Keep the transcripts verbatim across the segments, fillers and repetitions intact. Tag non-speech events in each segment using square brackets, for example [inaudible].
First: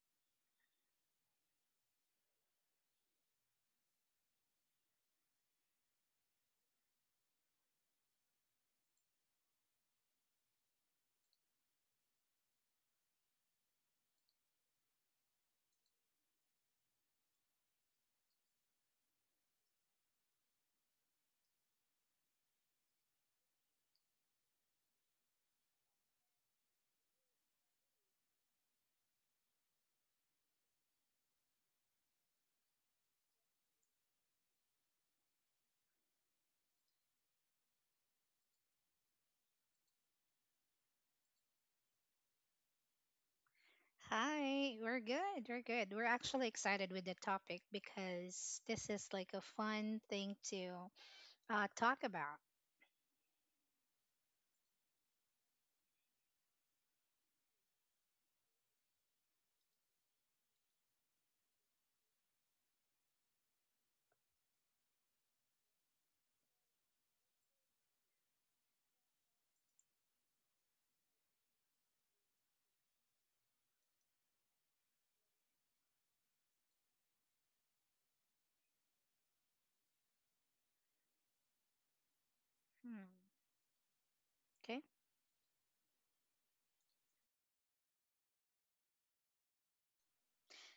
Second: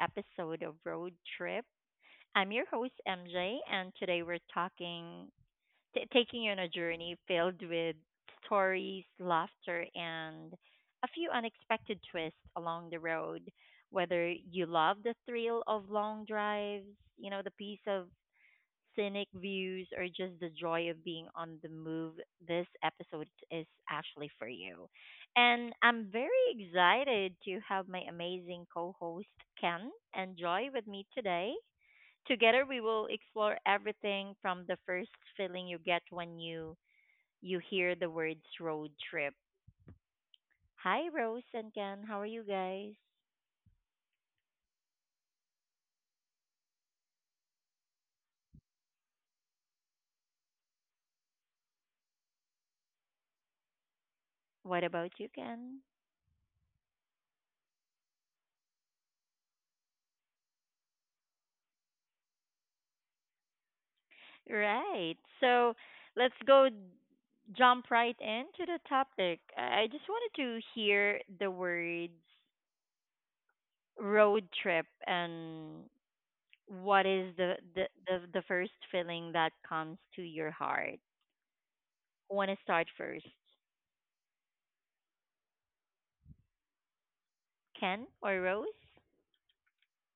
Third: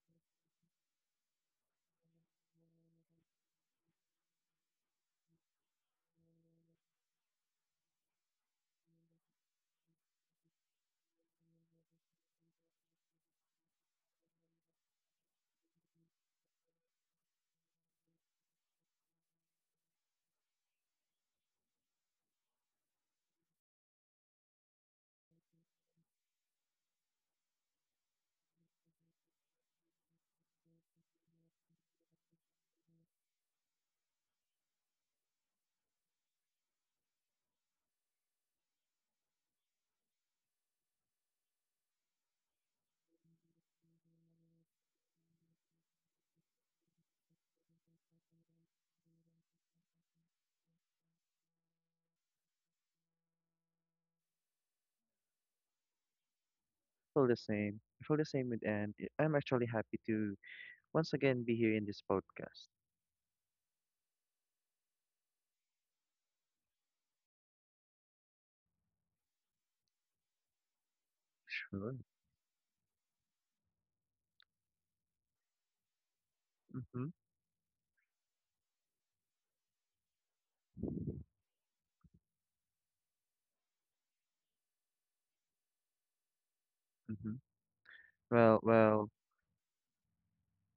episode of Road Trip. I'm your host, M J, and today we're talking, t- taking you on a journey filled with stories, laughter, and a few unexpected twists along the road. Whether you love the thrill of long drives, you know, the peace of scenic views, or just the joy of being on the move, this episode is actually for you. And I'm very excited to have my amazing co host Ken and Joy with me today. Together, we will explore everything from the first feeling you get when you you hear the words road trip. Hi, Rose and Ken. How are you guys? Hi, we're good. We're good. We're actually excited with the topic because this is like a fun thing to uh, talk about. What about you, Ken? Feel the same. I feel the same with Anne. I- I'm actually happy to once again be here in this podcast. Right. So let's go jump right into the topic. I I just wanted to hear Sure. the words road trip and Mm-hmm. what is the the the, the first feeling that comes to your heart. Hmm. Want to start first, Okay. Mm-hmm. Well, Ken or well, Rose?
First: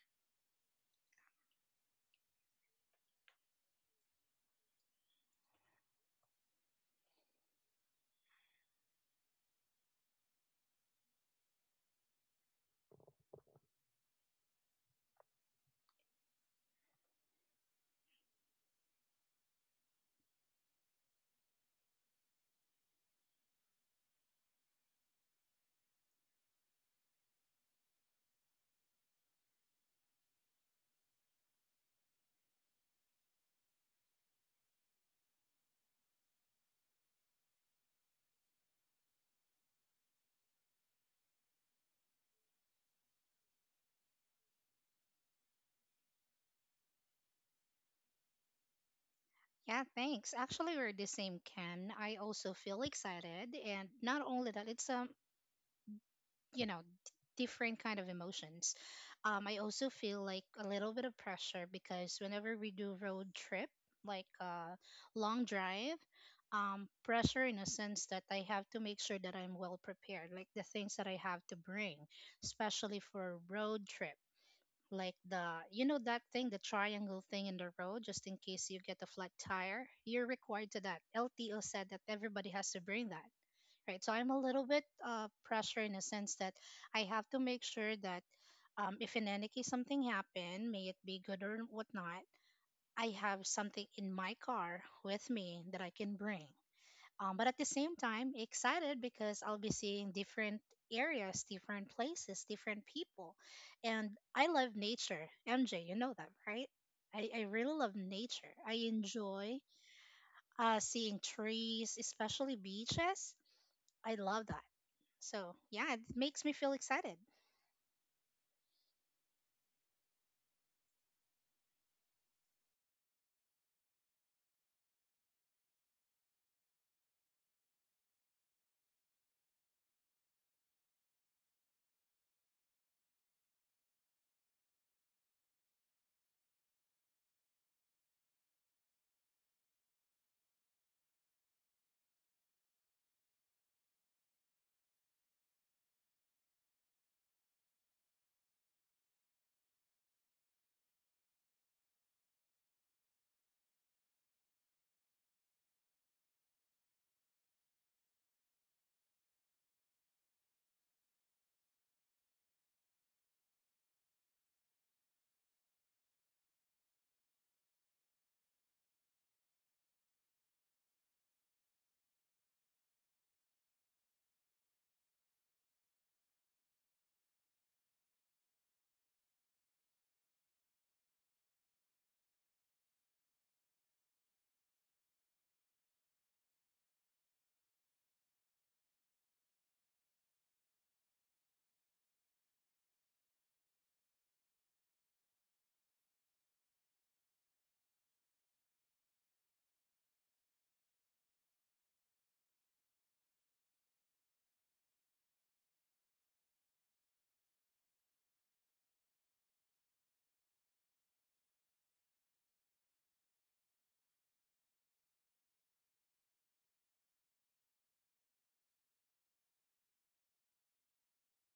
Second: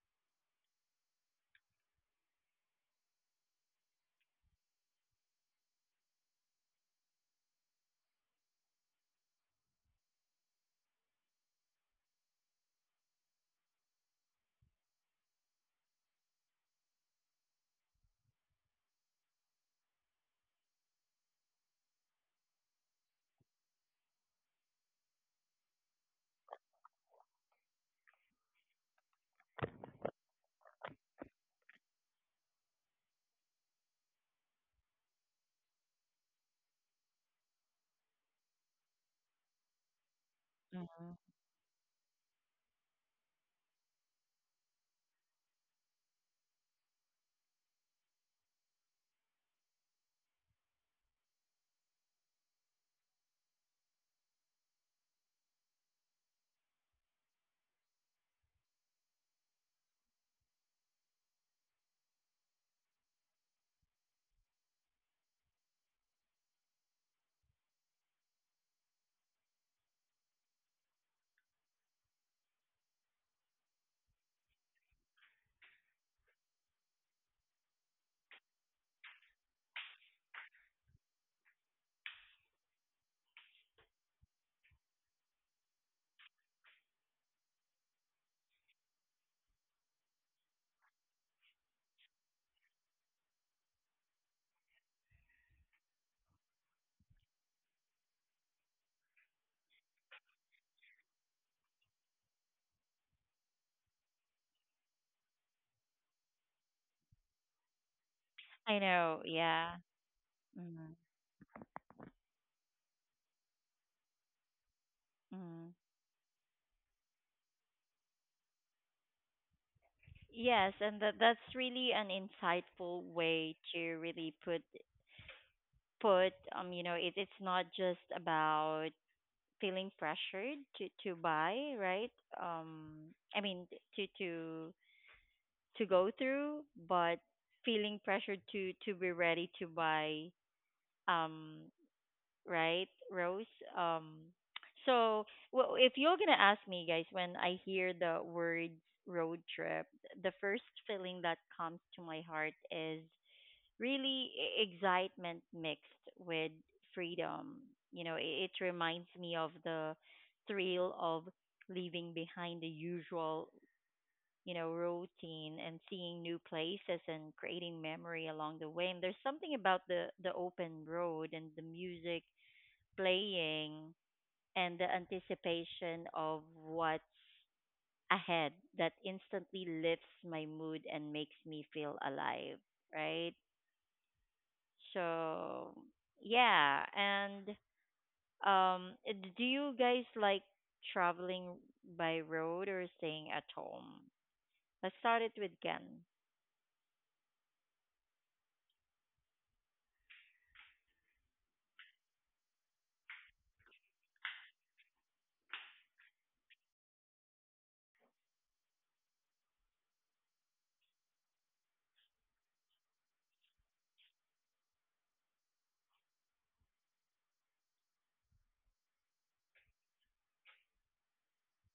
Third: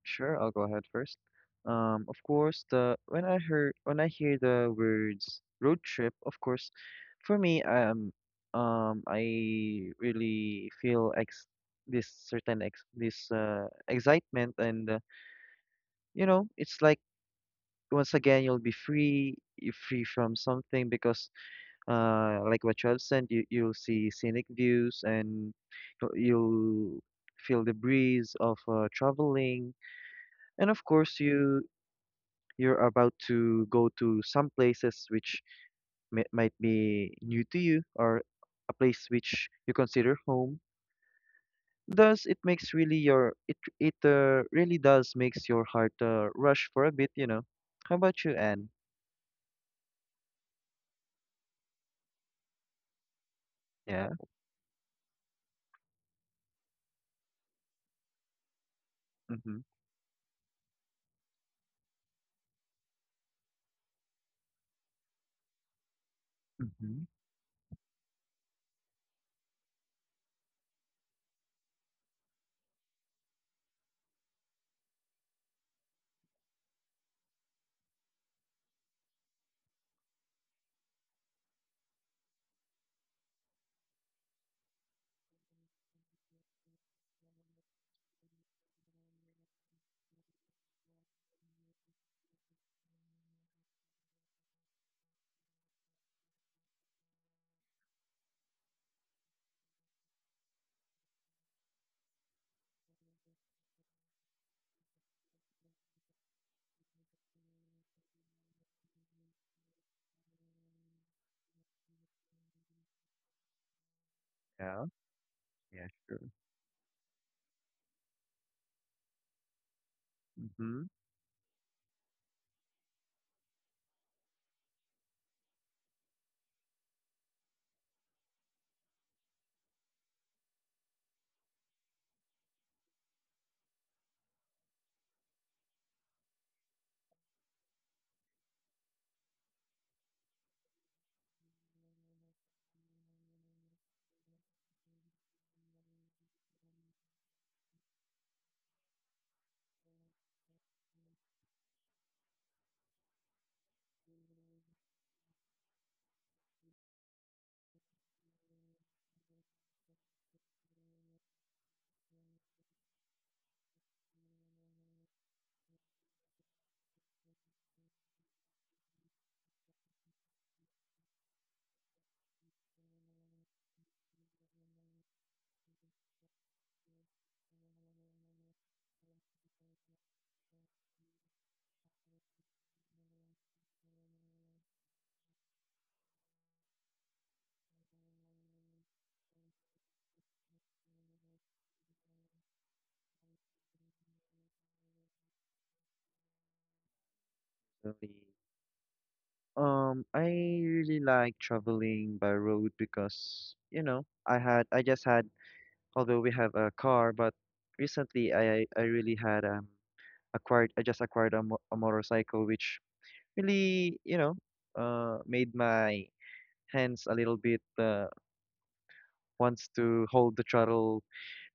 sure. I'll go ahead first. Um, of course, the when I heard when I hear the words road trip, of course, for me, um, um, I really feel ex this certain ex this uh excitement, and uh, you know, it's like once again you'll be free, you're free from something because uh, like what you have said, you you'll see scenic views and you'll you'll feel the breeze of uh, traveling, and of course you you're about to go to some places which may, might be new to you or a place which you consider home. Hmm Thus, it makes really your it it uh, really does makes your heart uh, rush for a bit, you know. How about you, Anne? Yeah, thanks. Actually, we're the same, Ken. I also feel excited, and Yeah. not only that, it's um you know different kind of emotions. um I Mm-hmm. also feel like a little bit of pressure because whenever we do road trip, like uh long drive, um Hmm. pressure in a sense that I have to make sure that I'm well prepared, like the things that I have to bring especially for a road trip, like the you know that thing, the triangle thing in the road, just in case you get a flat tire. You're required to that. L T O said that everybody has to bring that, right? So I'm a little bit uh, pressure in a sense that I have to make sure that, um, if in any case something happened, may it be good or whatnot, I have something in my car with me that I can bring. Um, but at the same time, excited because I'll be seeing different areas, different places, different people. And I love nature. M J, you know that, right? I, I really love nature. I I enjoy know. Yeah. uh, seeing hmm trees, especially beaches. I love that. Yeah. So Yeah. yeah, it hmm Sure. makes me feel excited. Mm-hmm. Yes, and that that's really an insightful way to really put put um you know it it's not just about feeling pressured to to buy, right? Um, I mean to to to go through, but feeling pressured to to be ready to buy, um, right, Rose? Um, so well, if you're gonna ask me, guys, when I hear the words road trip, the first feeling that comes to my heart is really e- excitement mixed with freedom. You know, it, it reminds me of the thrill of leaving behind the usual, you know, routine and seeing new places and creating memory along the way. And there's something about the the open road and the music playing and the anticipation of what's ahead that instantly lifts my mood and makes me feel alive, right? So yeah, and um, eh, d- do you guys like traveling by road or staying at home? Let's start it with Ken. Really Um, I really like traveling by road because, you know, I had I just had although we have a car, but recently I I really had um acquired I just acquired a, mo a motorcycle which really, you know, uh made my hands a little bit uh wants to hold the throttle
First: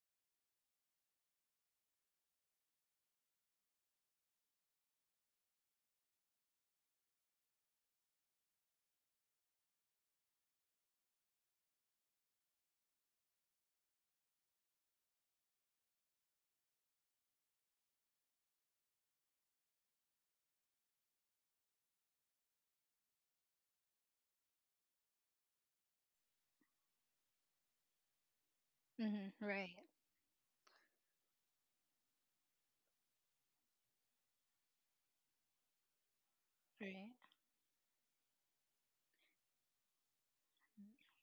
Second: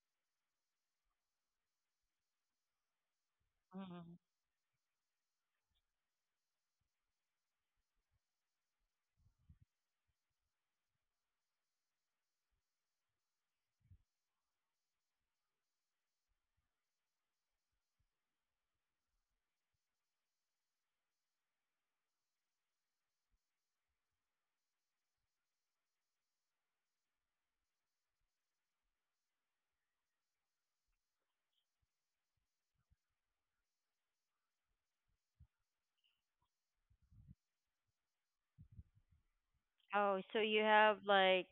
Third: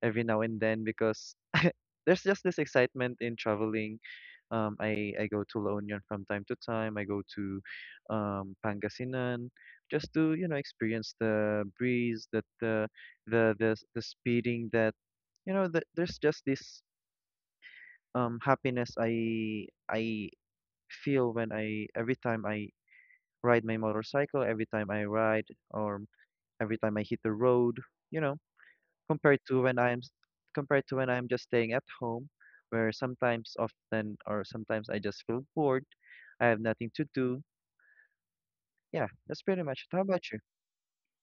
every now and then because [laughs] there's just this excitement in traveling. Hmm Um, I, I go to La Union from time to time. I go to um, Pangasinan just to, you know, experience the breeze, that the the the the speeding that, you know, that there's just this um, happiness I I feel when I every time I ride my motorcycle, every time I ride or every time I hit the road, you know Hmm. compared to Right, when I'm s- compared to when I'm just staying at home, where sometimes often or sometimes I just feel bored. I have nothing to right. do. Yeah, that's pretty much Oh, it. How so about you you? have like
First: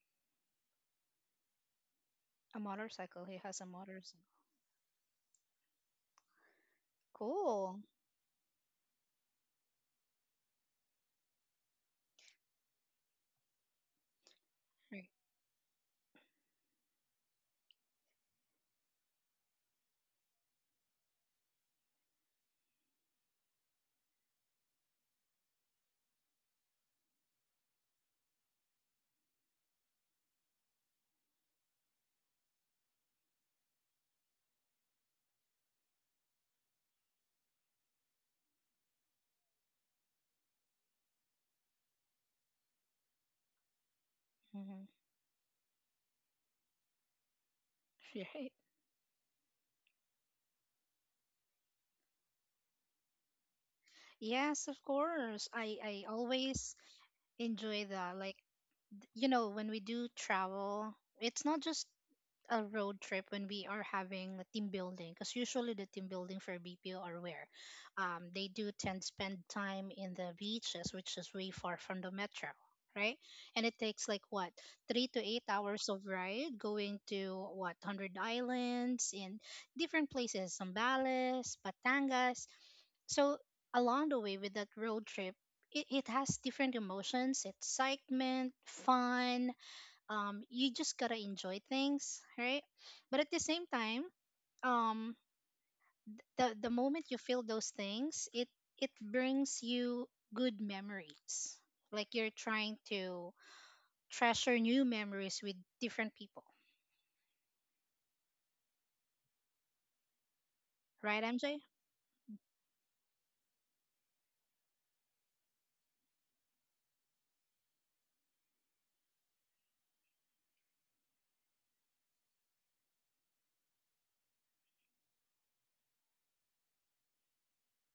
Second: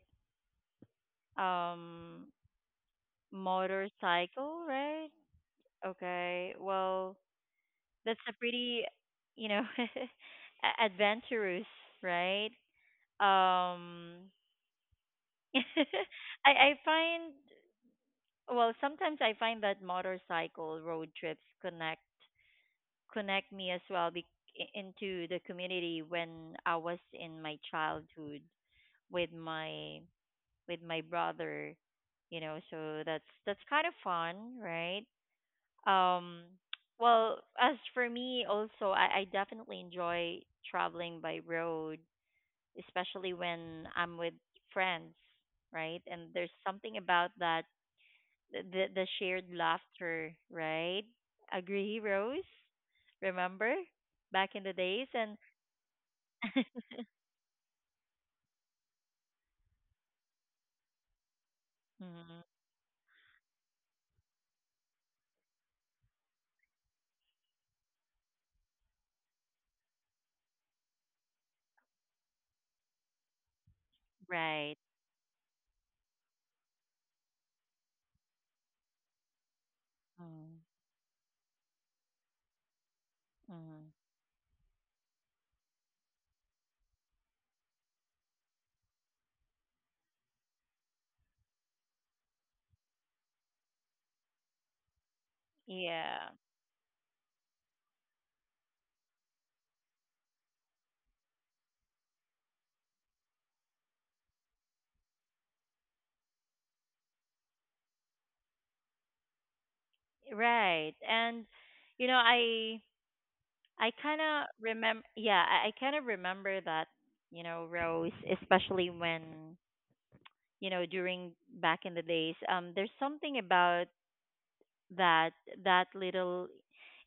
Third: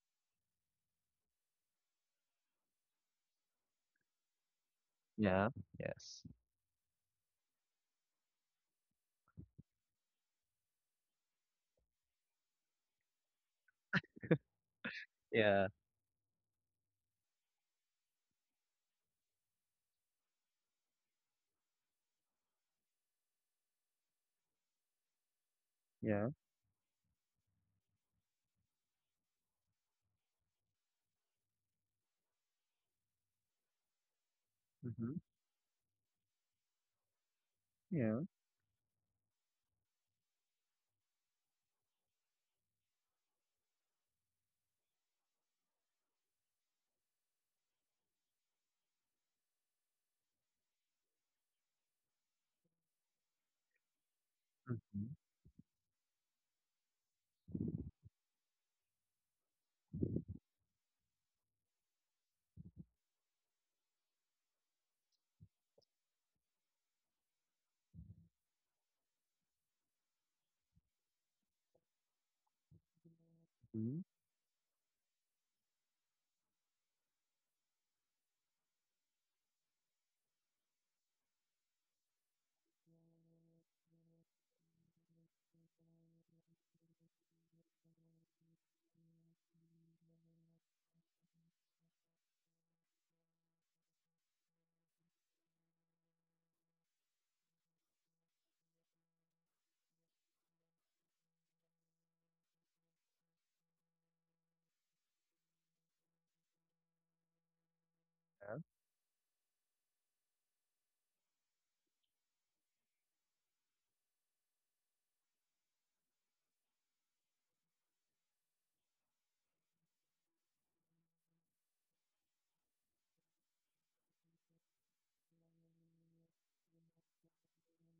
um A motorcycle. He has a motorcycle. motorcycle, right? Yeah. Yes. Okay. Well, Cool. that's a pretty, you know, [laughs] a- adventurous, right? Right. Um, Yeah. [laughs] I I find Well, sometimes I find that motorcycle road trips connect connect me as well be- Yeah. into the community when I was in my childhood with my with my brother, you know, so that's that's kind Mm-hmm. of fun, right? Um Yeah. well, as for me also, I, I definitely enjoy traveling by road, especially Hmm. when I'm with friends, right? And there's something [laughs] about Right. that the the shared laughter, right? Agree, Rose? Yes, of Remember Mm-hmm. course. back in I the I days and always enjoy [laughs] that. Like, you know, when we do travel, it's not just a road trip Mhm. when we are having a team building, because usually the team building for B P O are where um, they do tend to spend time in the beaches, which is way far from the metro, right? And it Mm-hmm. takes like what three to eight Right. hours of ride going to what Hundred Islands in different places, Mm. Zambales, Batangas. So along the way with that Mm. road trip, it, it has different emotions, excitement, fun, um you just gotta enjoy things, right? But at the same time, um the the moment Yeah. you feel those things, it it brings you good memories, like you're trying to treasure new memories with different people, Yeah. right, Right. MJ? And you know, I I kind of remember yeah, I, I kind of remember that, you know, Rose, especially when, you know, during back in the days, um there's something about that that little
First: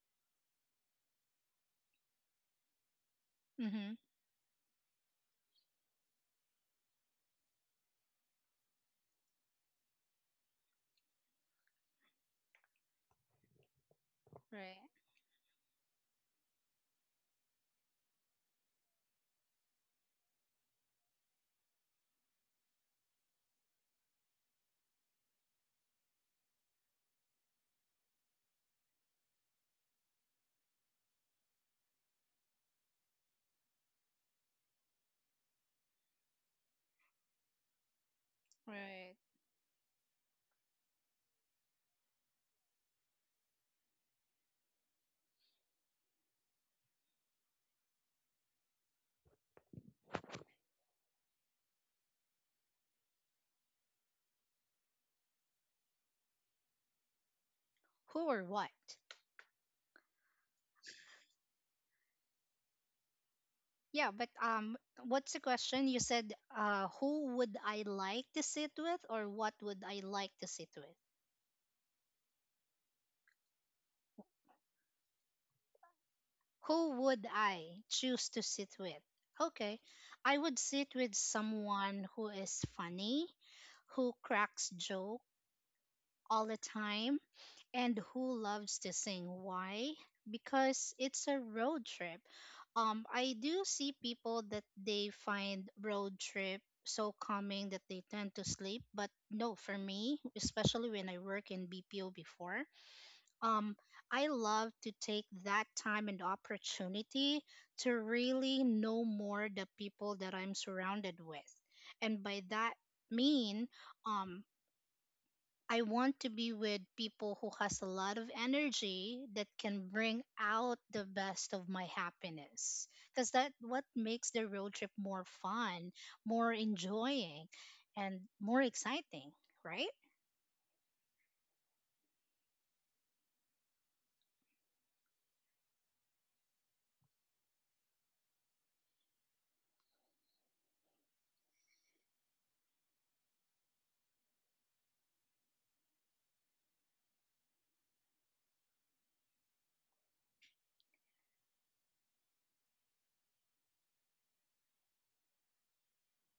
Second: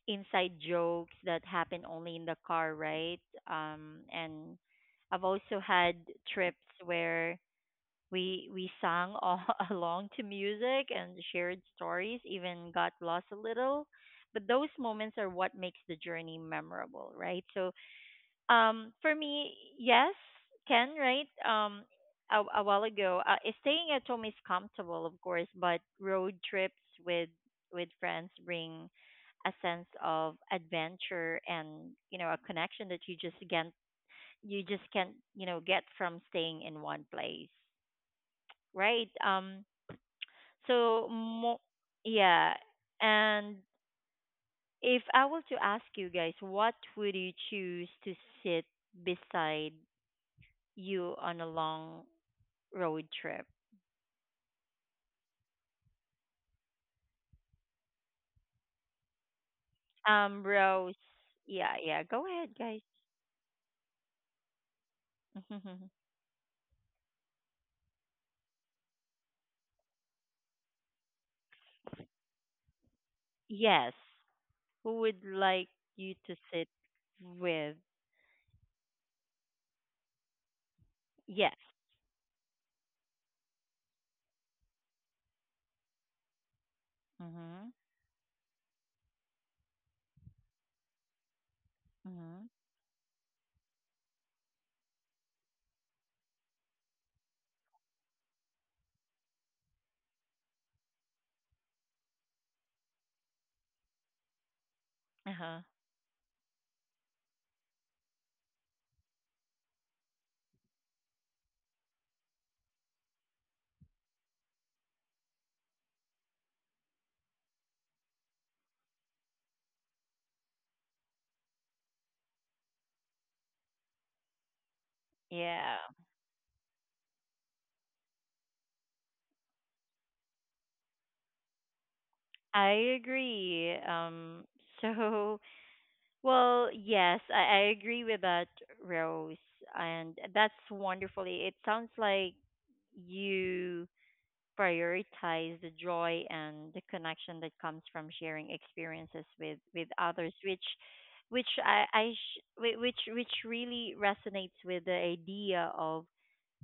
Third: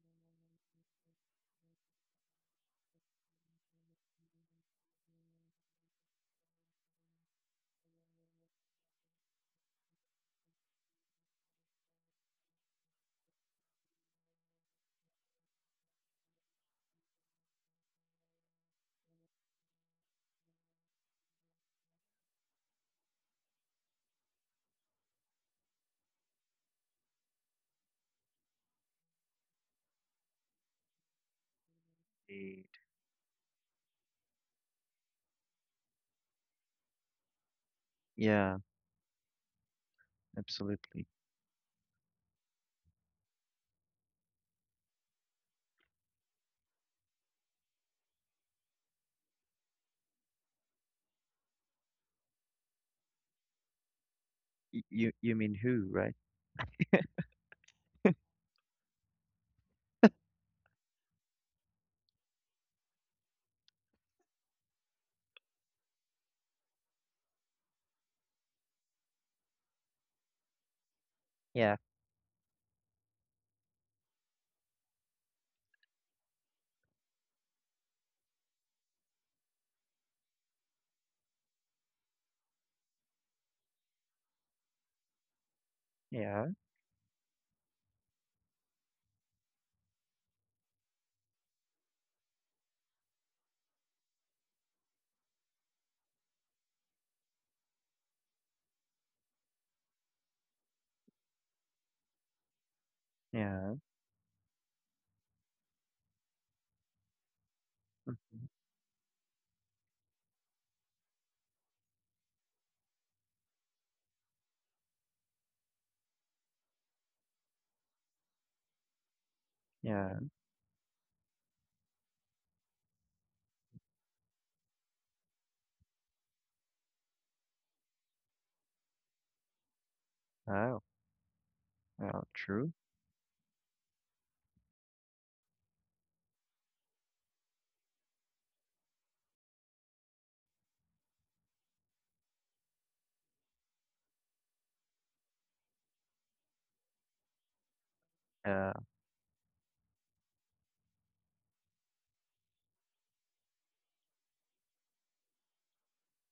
inside jokes that happen only in the car, right? Mm-hmm. Um, and I've also had trips where we we sang all [laughs] along to music and shared stories, even got lost a little. But those Right, moments are what makes the journey memorable, right? So um, for me, yes, can right. Um, a, a while ago, uh, eh, staying at home is comfortable, of course, but road trips with with friends bring a sense of adventure and you know a Indeed. connection that you just can't you just can't you know get from staying in one place, Yeah. right? right. Um, so Absolutely. mo- yeah, and if I were to ask you guys, what would you choose to sit beside you on a long road trip. Y- you you mean who, right? Who or what? Um, Rose, yeah, yeah, go ahead, Yeah, but um what's the question? guys. You said uh who would I like to sit with or what would I like to sit with? Yeah. [laughs] Yes. Who would like you to sit Who would I with? choose to sit with? Okay, I would sit with Yes. someone who is funny, who cracks joke all Yeah. the time, Mhm. and who loves to sing. Why? Because it's a road trip. Mhm. Um, I do see people that they find road trip so calming that they tend to sleep, but no, for me, especially when I work in B P O before, um Yeah. I love to take Uh-huh. that time and opportunity to Mm-hmm. really know more the people that I'm surrounded with. And by that mean, um I want to be with people who has a lot of energy that can bring Yeah. out the best of my happiness, because that what makes the road trip more Yeah. fun, more enjoying, and more exciting, right? Wow. Well, I true. agree. Um so [laughs] Well, yes, I, I agree with that, Rose. And that's wonderfully. It sounds like you prioritize the joy and the connection that comes from sharing Yeah. experiences with with others which which I I sh- whi- which which really resonates with the idea of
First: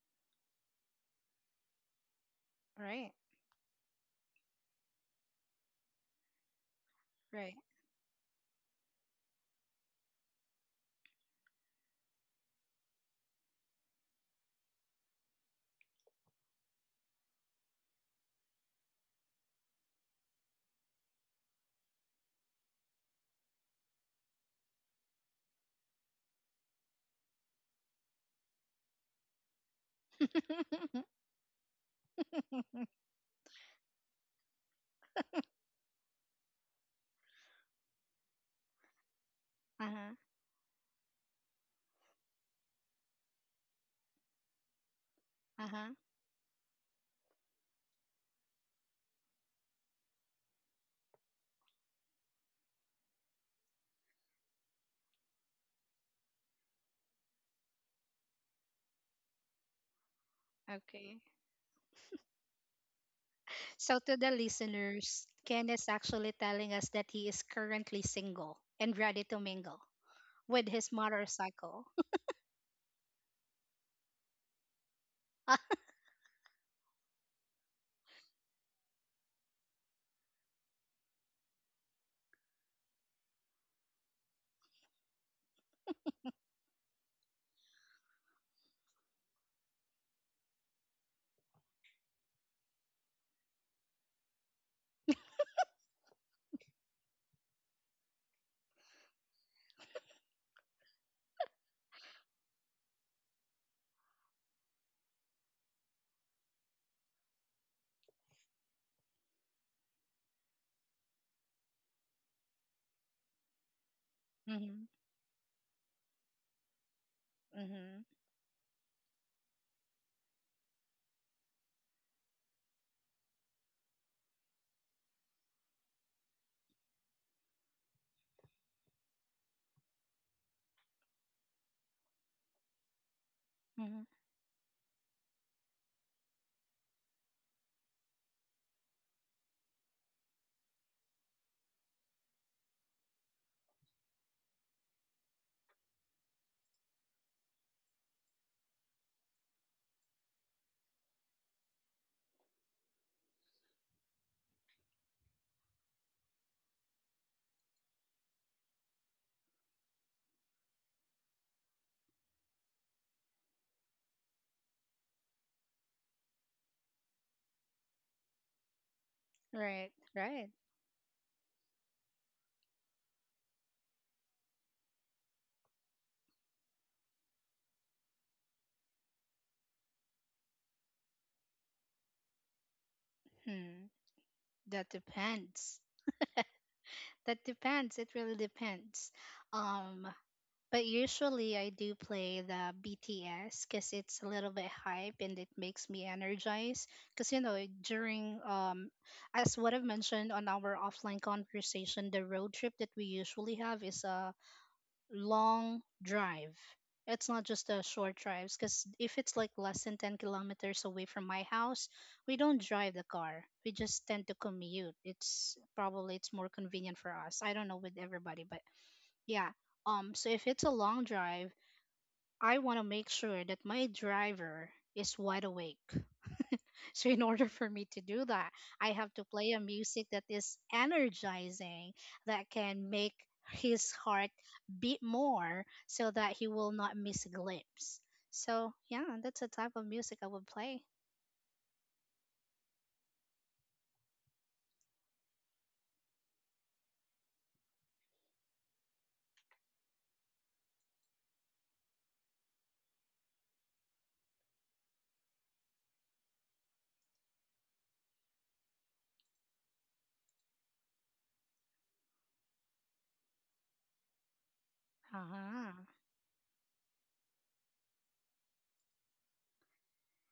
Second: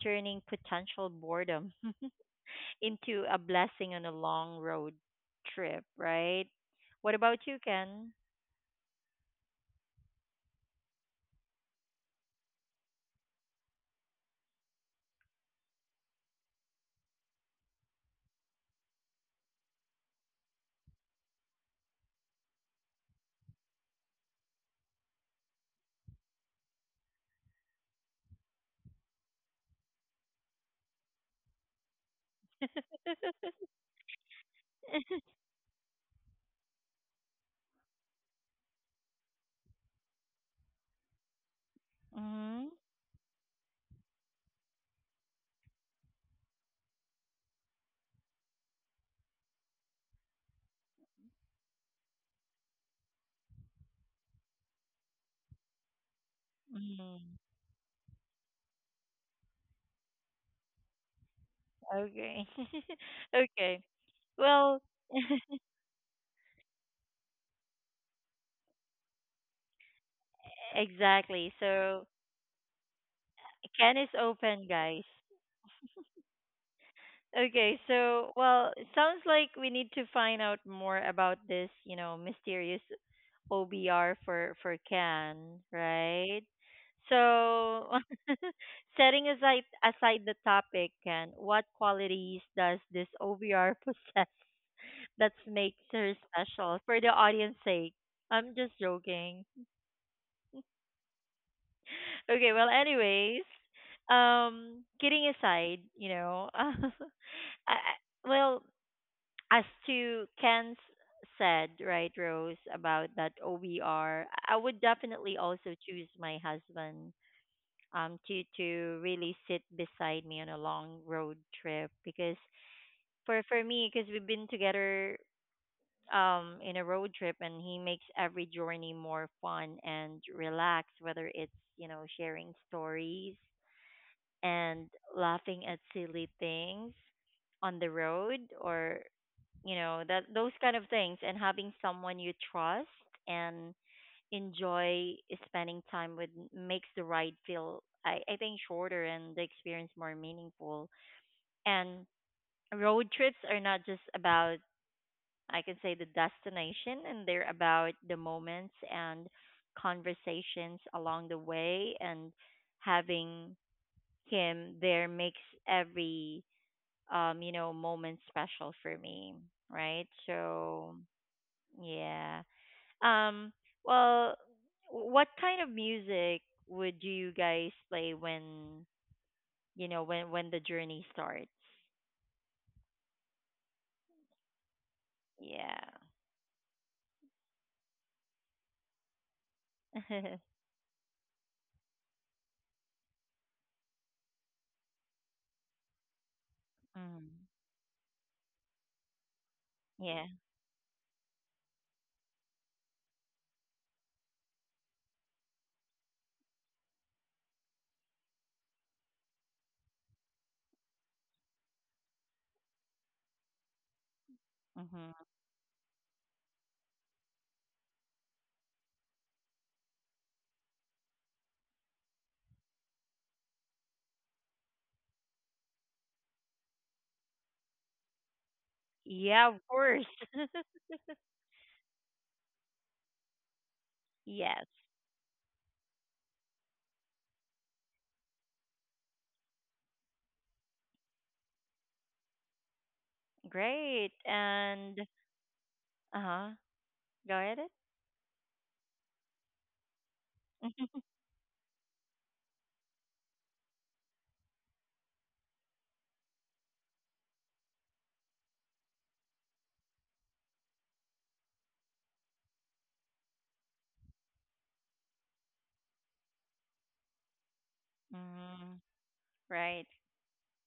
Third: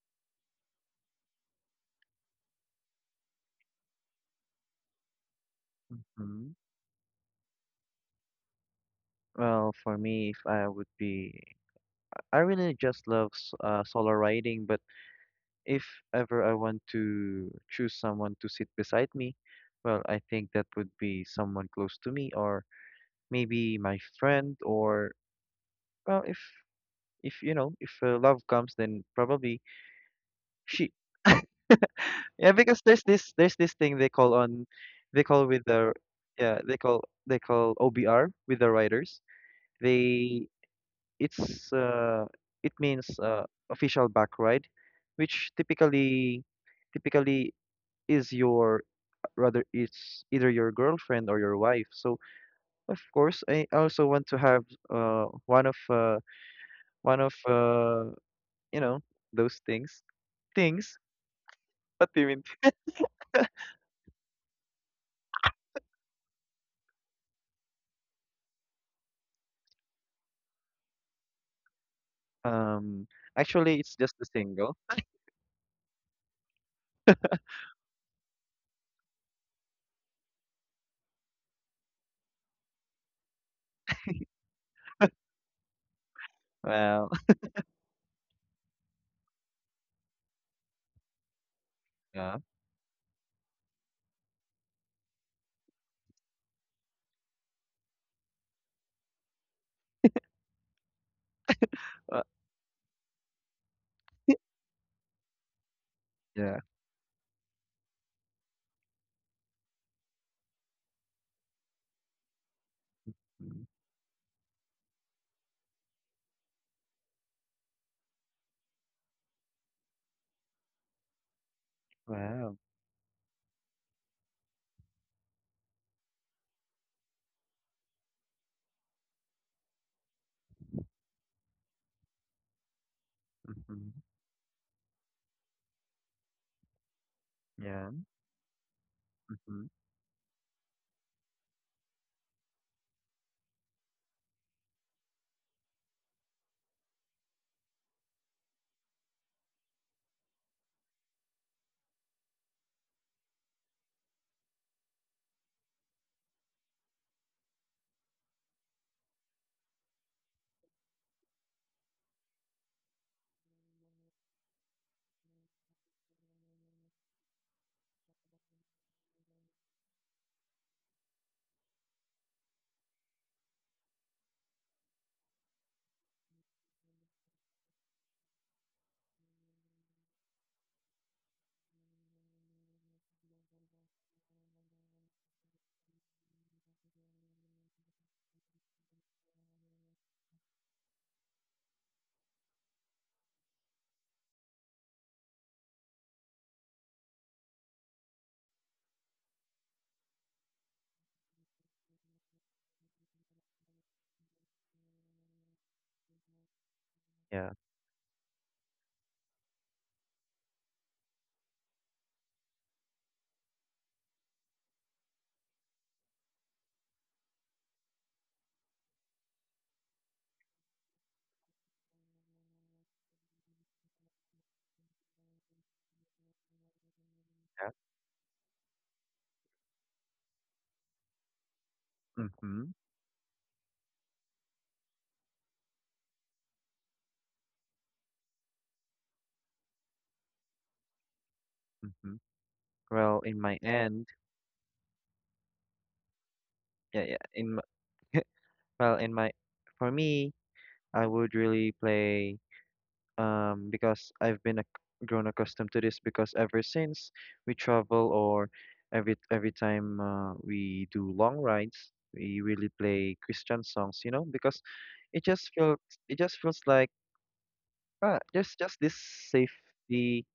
turning potential boredom [laughs] Right. into a blessing on a long road trip, right? Mm-hmm. What about Right. you, Ken? Well, for me, if I would be I really just love s- uh, solo riding, but if ever I want to choose someone to sit beside me, well, I think that would be someone close to me or maybe my friend or well, if if you know, if uh, love comes, then probably she. [laughs] Yeah, because [laughs] there's this there's this thing they call on, they call with the yeah they call they call O B R with the riders. Uh-huh. They it's uh, hmm it means uh, official back ride, which Uh-huh. typically typically is your rather it's either your girlfriend or your wife. So of course, I also want to have uh, one of uh, one hmm of uh, you know those things things. Okay. What do you okay. mean? [laughs] okay So, to the well, listeners, Ken is actually telling us that he is currently single and ready to mingle [laughs] with his exactly motorcycle. so Um, actually, Can it's is just a open, single. guys. Okay, so well, it sounds like we need to find out more about this, you know, mysterious O B R for for Can, right? Well, [laughs] So, [laughs] setting aside aside the topic, Can, what qualities yeah, does this O B R possess [laughs] that makes her special for the audience sake? I'm just joking. uh, Okay, well, anyways, um, kidding aside, you know, [laughs] I, yeah. I- well, as to Ken's said, right, Rose, about that Mm. O B R, I would [laughs] Hmm. definitely also choose my husband um to Hmm. to really sit beside me on a long road trip because Wow. for for me because we've been together um in a road trip and he makes every journey more fun and relaxed whether it's you know sharing stories Hmm. Hmm. and laughing at silly things on the road Yeah. or you know Hmm. that those kind of things and having someone you trust and enjoy spending time with makes the ride feel I, I think shorter and the experience more meaningful and road trips are not just about I can say the destination and they're about the moments and conversations along the way and having him there makes every um, you know, moment special for me, right? Right, So, right. yeah. Um, well, what kind of music would you guys play when, you know, when when the journey starts? Hmm. That Yeah. depends. That depends. It really depends. Um, [laughs] But usually I do play the B T S because it's a little bit hype and it makes me energized. Mm. Because you know during, um, as what I've Yeah. mentioned on our offline conversation, the road trip that we usually have is a long drive. It's not Yeah. just a short drives, because if it's like less than ten kilometers away from my house, we don't drive the car. We just tend to commute. hmm It's probably it's more convenient for us. I don't know with everybody, but yeah. Um, so if it's a long drive, I want to make sure that my driver is wide awake. [laughs] So in order Yeah. for me to do that, I Yeah, have of to play a course. music [laughs] that is energizing that Hmm. can make his Yes. heart beat more so that he will not miss a glimpse. So yeah, that's the type of music I would play. Hmm. Well, in my Great. end. And uh-huh. Go Yeah, ahead. yeah. In my, [laughs] well, in my, for me, [laughs] I would really play um because I've been ac grown accustomed to this because ever since we travel or every every time uh, we do long rides, we really play Christian songs, you know, because it just Uh-huh. feels it just feels like ah, Mm, just just this right. safety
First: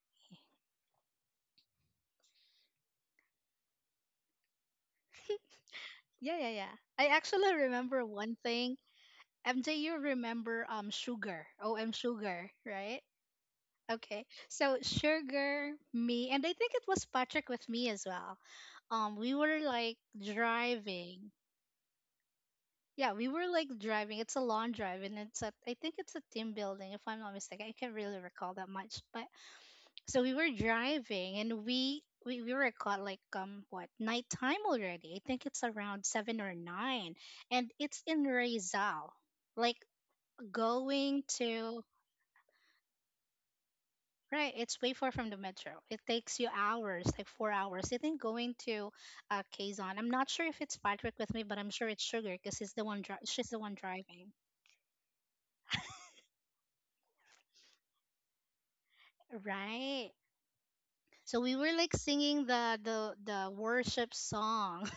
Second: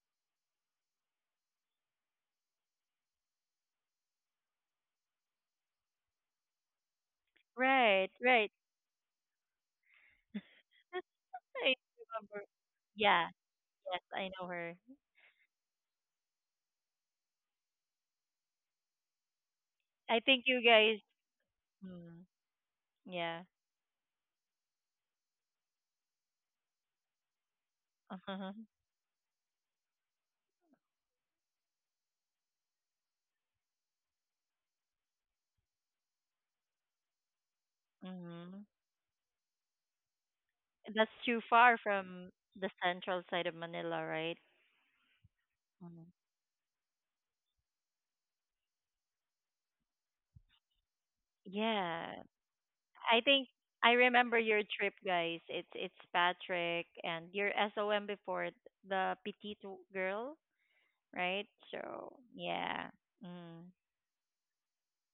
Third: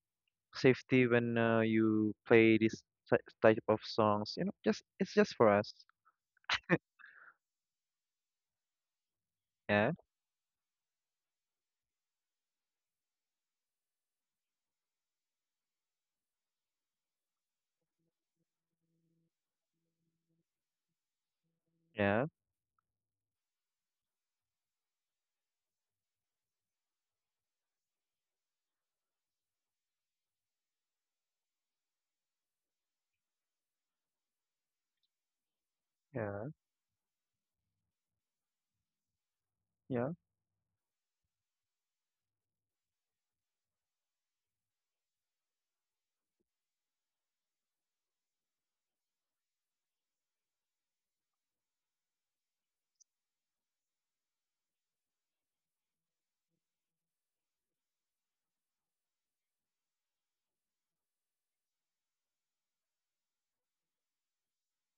safety when uh, you play this ty- type of songs, you know, just it's just for us. Yeah, yeah, yeah. I actually remember Right, one right. thing. M J, Yeah, you remember um [laughs] Sugar, I O M remember. Sugar, right? Yeah. Yes, Okay. I know her. So Sugar, me, and I think it was Patrick with me as well. Um, we were like I think you guys. driving. Mm, yeah, Yeah, we yeah. [laughs] were like driving. It's a long drive, and it's a. I think it's a team building, if I'm not mistaken. I can't really Uh-huh. recall that much, but so we were driving, and we we we were caught like um what nighttime already. I think it's around seven yeah, or nine, and it's in hmm Rizal, like yeah, That's too going far to. from the central side of Manila, right? Right, it's way far from the Mm. metro. It takes you hours, like four hours. I think going to uh, Quezon. I'm not sure if it's Patrick with me, but I'm sure Yeah. it's Sugar because he's the I one. Dri- think She's the I one remember driving. your trip, guys. It's it's Patrick and your S O M before the petite Right. girl, right? So we were So like singing yeah. the the the Mm. worship song.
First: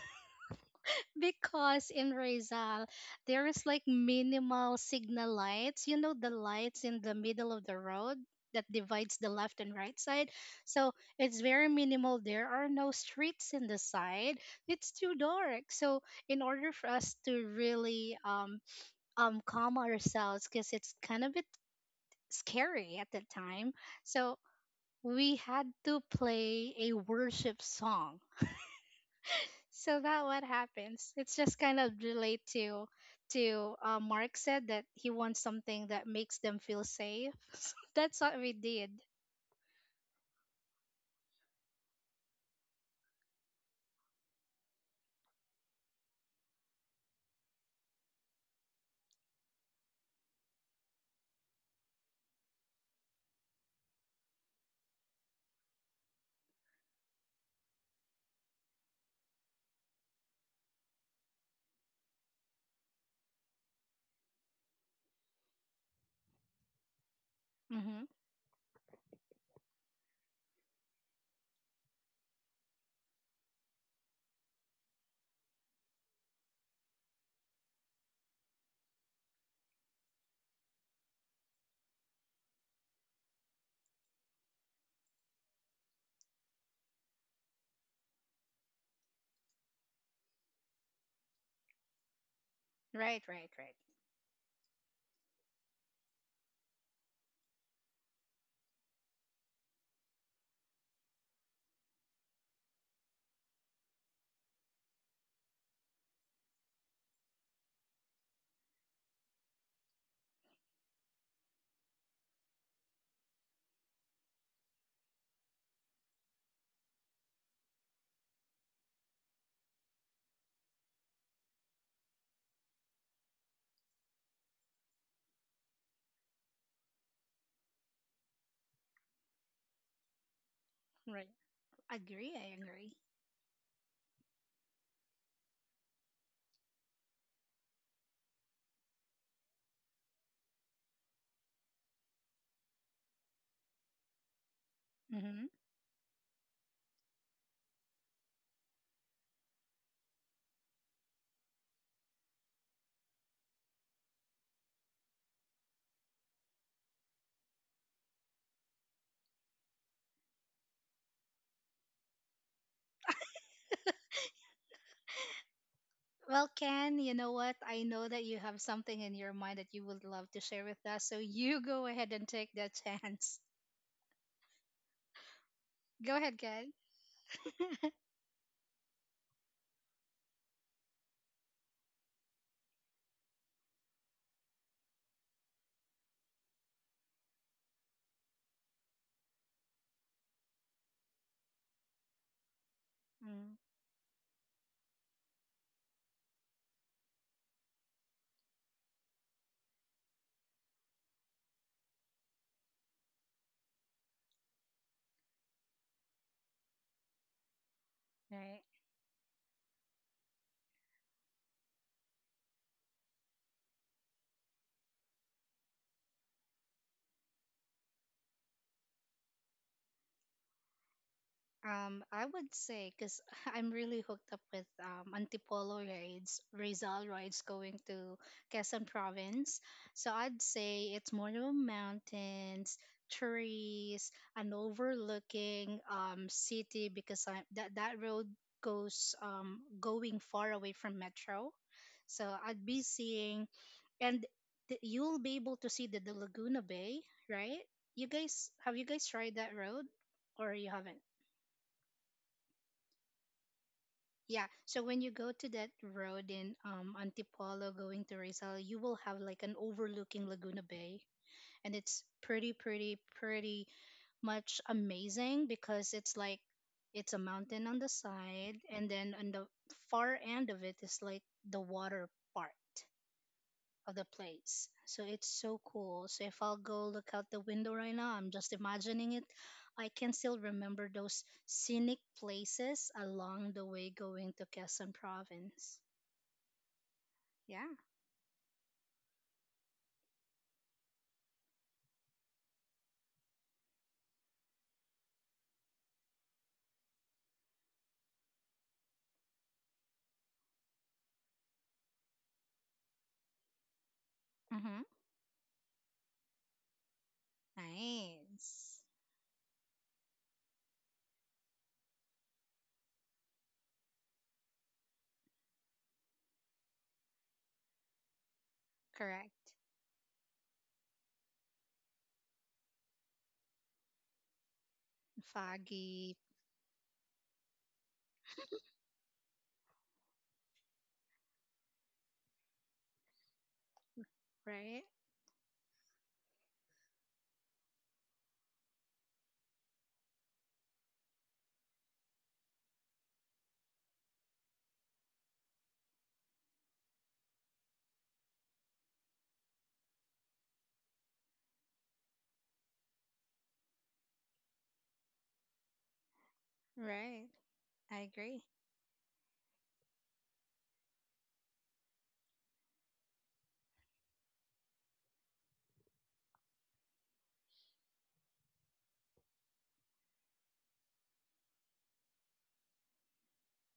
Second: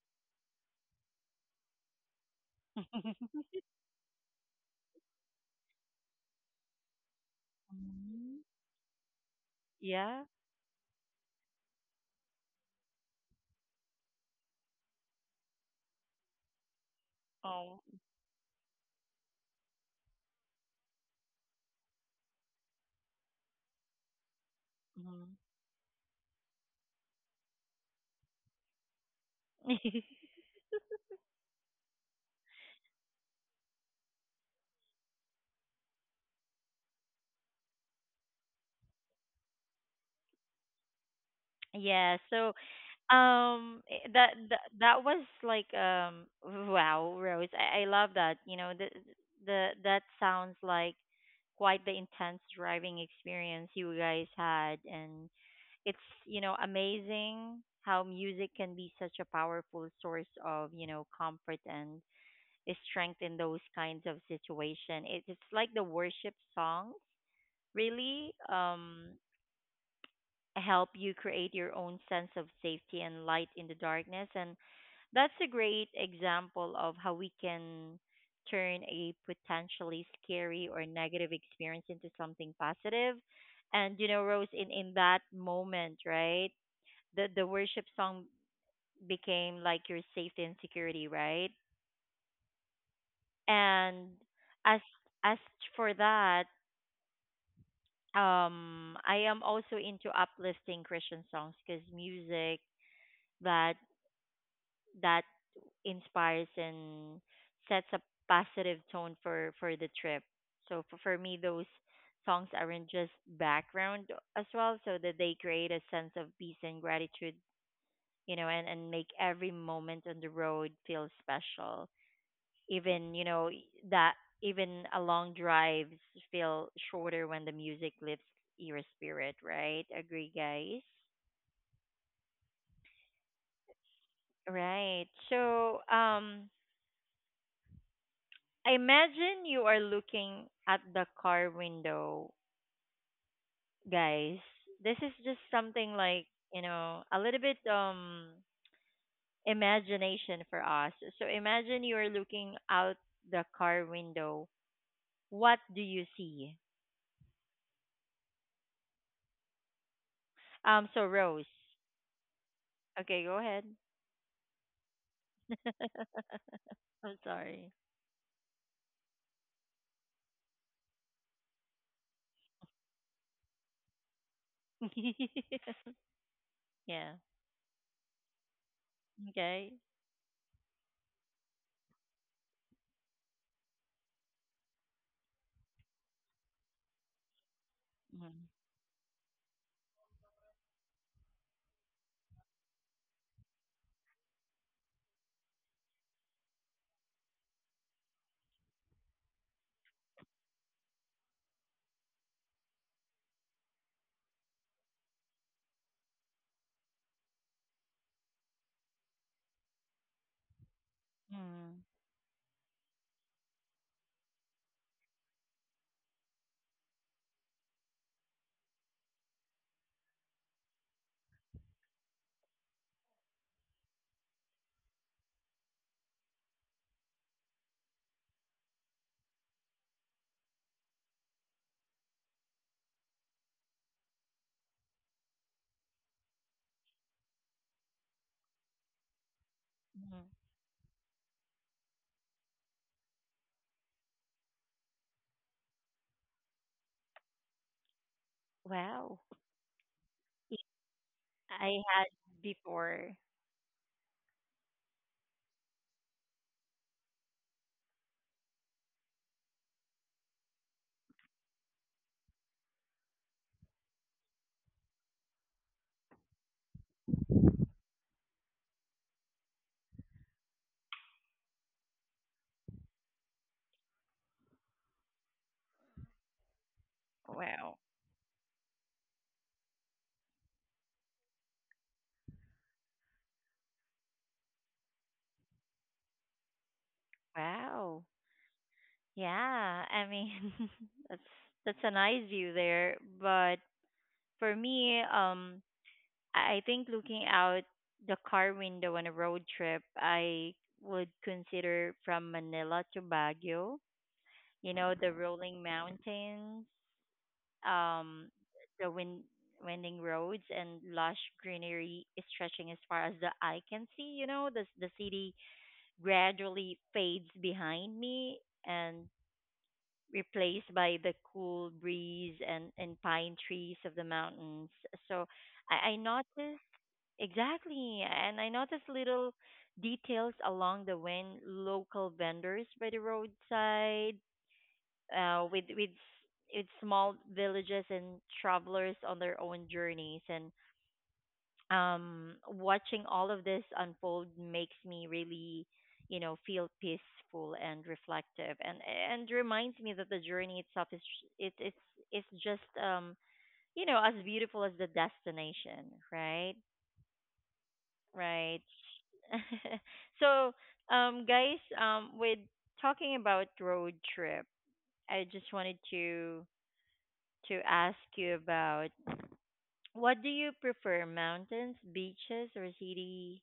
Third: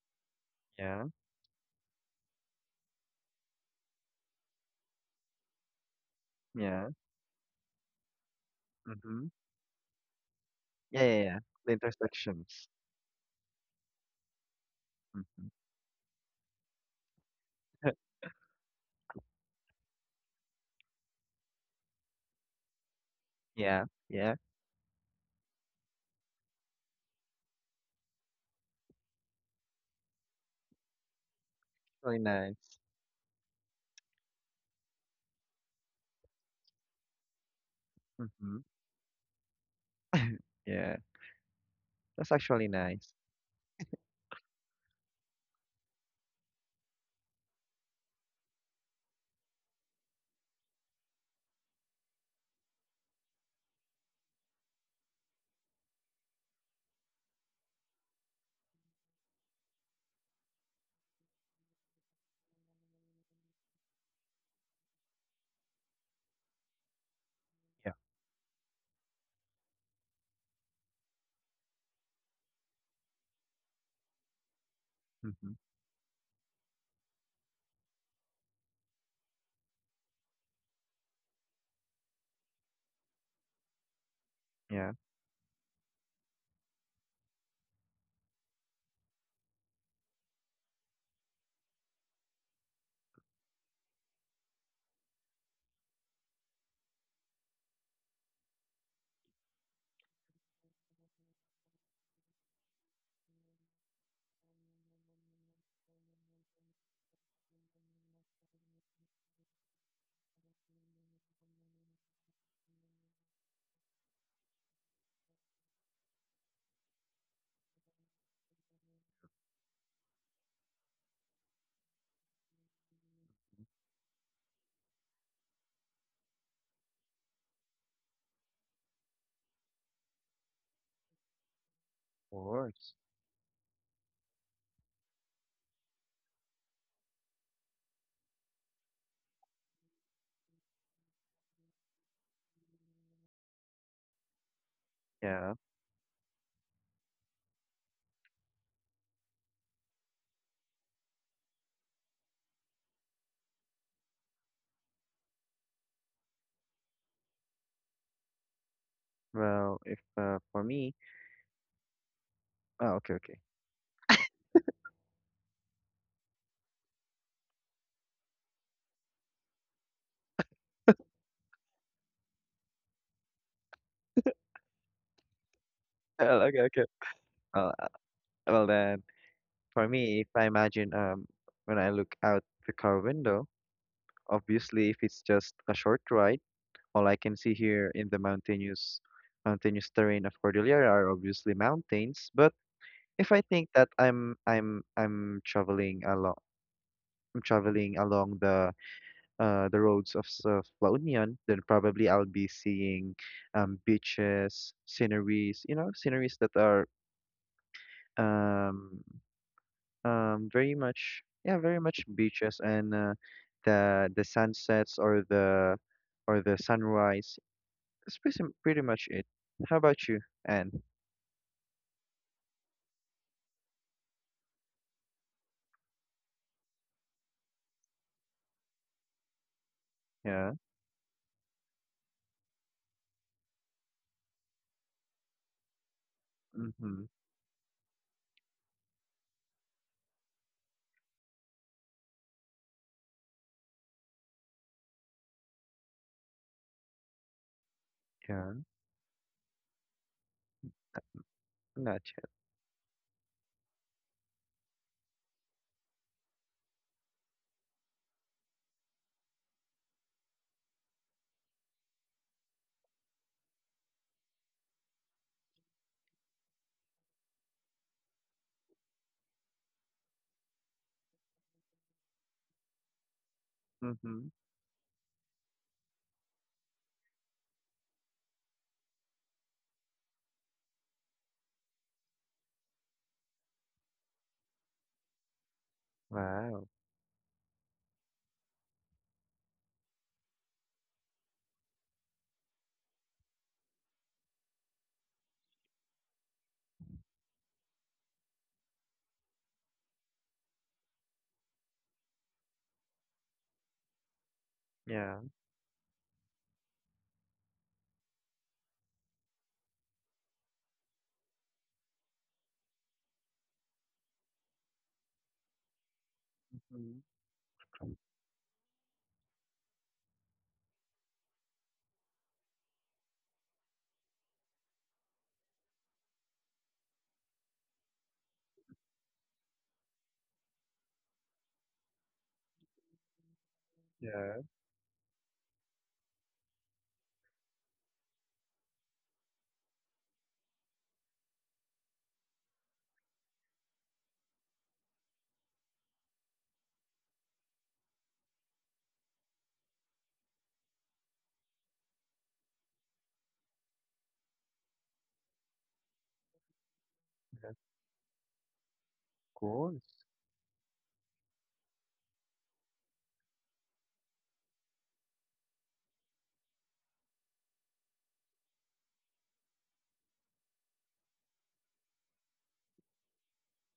yeah, Because in Rizal, [laughs] there is like minimal signal lights. You know the lights yeah. in the middle of the road Mhm. that divides the Mhm. left and right Yeah. side. So Yeah, yeah, yeah. it's very The minimal. There intersections. are no streets in the side. It's too Mhm. dark. So in order for us to Oh. really [laughs] um um calm ourselves, because it's kind of a bit scary at the time. Yeah, yeah. So we Mhm. had to play a worship song, so that what [laughs] happens? It's just kind of Really relate nice. to to uh, Mark said that he wants something that makes them feel safe. [laughs] So that's what we Mhm. did. Yeah, that's Yeah, actually so nice. um i- that that that was like um wow, Rose. I, I love that. You know, the the that sounds like quite the intense driving experience you guys had and it's, you know, amazing how music can be such a powerful source of, you know, comfort and strength in those kinds of situation. It, it's like the worship songs Yeah. Hmm. really. Um help you create your own sense of safety and light in the darkness. And that's a Mhm. great example of how we can turn a potentially scary or negative experience into something positive. And you know, Yeah. Rose, in in that moment, right, the the worship song became like your safety and security, right? Right, right, right, And as as for that, um, I am also into uplifting Christian songs because music that that inspires and sets a positive tone for for the trip. So for, for me, those songs aren't just background as well, so that they create a sense of peace and gratitude, you know, and and make every moment on the road feel special. Even you know e, that even a long drives feel shorter when the music lifts your spirit, right? Agree, guys. right. Agree, Of I agree. course. Right. So, um, imagine you are looking at the car window, guys. This is just Hmm. Yeah. something like, you know, a little bit um imagination for us. So imagine you are looking out the car window. What do you see? Well, if uh, for me, Um so Rose. oh, okay, okay. Okay, go ahead. Well, [laughs] Ken, you know what? I'm I know sorry. that you have something in your mind that you would love to share with us. So you go ahead and take that chance. [laughs] Go [laughs] ahead, [laughs] Well, okay, Ken. okay. Yeah. Well, uh, well then, for me, Okay. if I imagine um when I look out the car window, obviously if it's just a short ride, all I can see here in the Mm-hmm. mountainous mountainous terrain of Cordillera are obviously mountains, but if I Mm, think that I'm I'm I'm traveling along I'm traveling along the uh the roads of s- of La Union, then probably I'll be seeing um beaches, sceneries, you know, sceneries that are right. um um very much yeah, very much Mm-hmm. beaches and uh, the the sunsets or the or the sunrise. That's pretty pretty much it. How about you, Anne? Um, I would say, because [laughs] I'm really hooked up with um, Antipolo raids, Rizal raids going to Quezon province. So I'd Yeah. say it's more of mountains, trees, and overlooking um, city, Mm-hmm. because I, that that road goes um, going far away Mm-hmm. from metro. So I'd be seeing, and th- you'll be able to see the, the Laguna Bay, right? You guys, Yeah. have you guys tried that road, Wow. or you haven't? Not yet. I had before. Yeah. So when you go to that road in um, Antipolo going to Rizal, you will have like an overlooking Laguna Bay. And it's pretty, pretty, pretty much amazing, because it's like it's a mountain on the side. And then on the far end of it is like the water part of the Mm-hmm. place. So it's so cool. So if I'll go look out the window right now, Wow. I'm just imagining it. I can still remember those scenic places along the way going to Quezon province. Wow. Yeah. Wow. Yeah. I mean, [laughs] that's that's a nice view there. But for me, um, I I think looking out the car window on a road trip, I would consider from Manila to Baguio. You Mm-hmm. know, Yeah. the rolling mountains, um, Nice. the wind winding roads and lush greenery is stretching as far as the eye can see. You know, the the city gradually Mm-hmm. fades behind me and Correct. replaced by the cool breeze and, and pine trees of the mountains. So I, I Foggy, noticed exactly, and I noticed little details along the wind, local vendors by the roadside, Yeah, right? uh, with with s- with small villages and travelers on their own journeys, and um watching all of this unfold makes me really you know feel peaceful and reflective and and reminds me that the journey itself is it, it's it's just um you know as beautiful as the destination, right? Right. yeah, of I Right. agree. [laughs] course. So um guys um with talking about road trip I just wanted to to ask you about what do you prefer mountains beaches or city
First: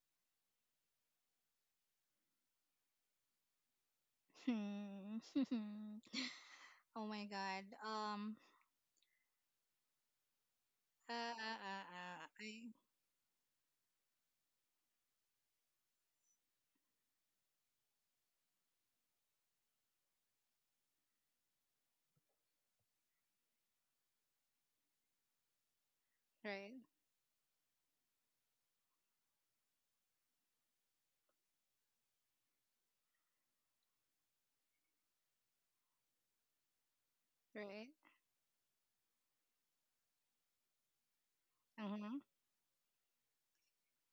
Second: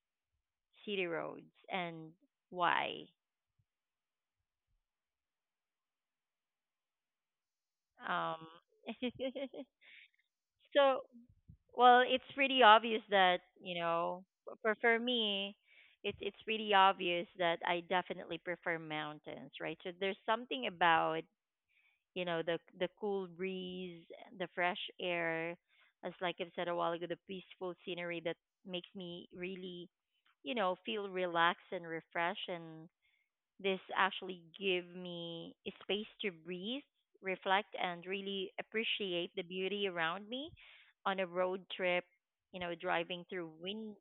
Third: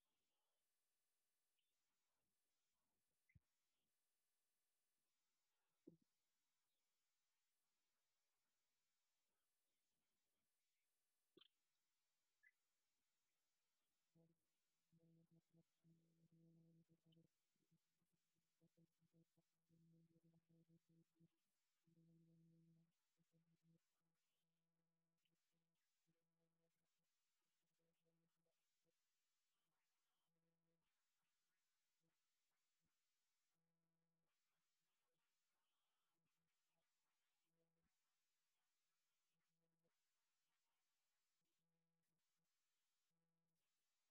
city roads and why? Hmm. [laughs] Oh my God. Um. Um, [laughs] Uh, uh, so, uh, uh, well, it's I, pretty obvious that you know, f- for for me, it's it's pretty obvious that I definitely prefer mountains, right? So there's something about you know the the cool breeze, the fresh air, as like I've said right. a while ago, the peaceful scenery that makes me really, you know, feel relaxed and refreshed and this actually give me a space to breathe, reflect, Right. and really appreciate the beauty around me. On a road trip, Mm-hmm. you know, driving through wind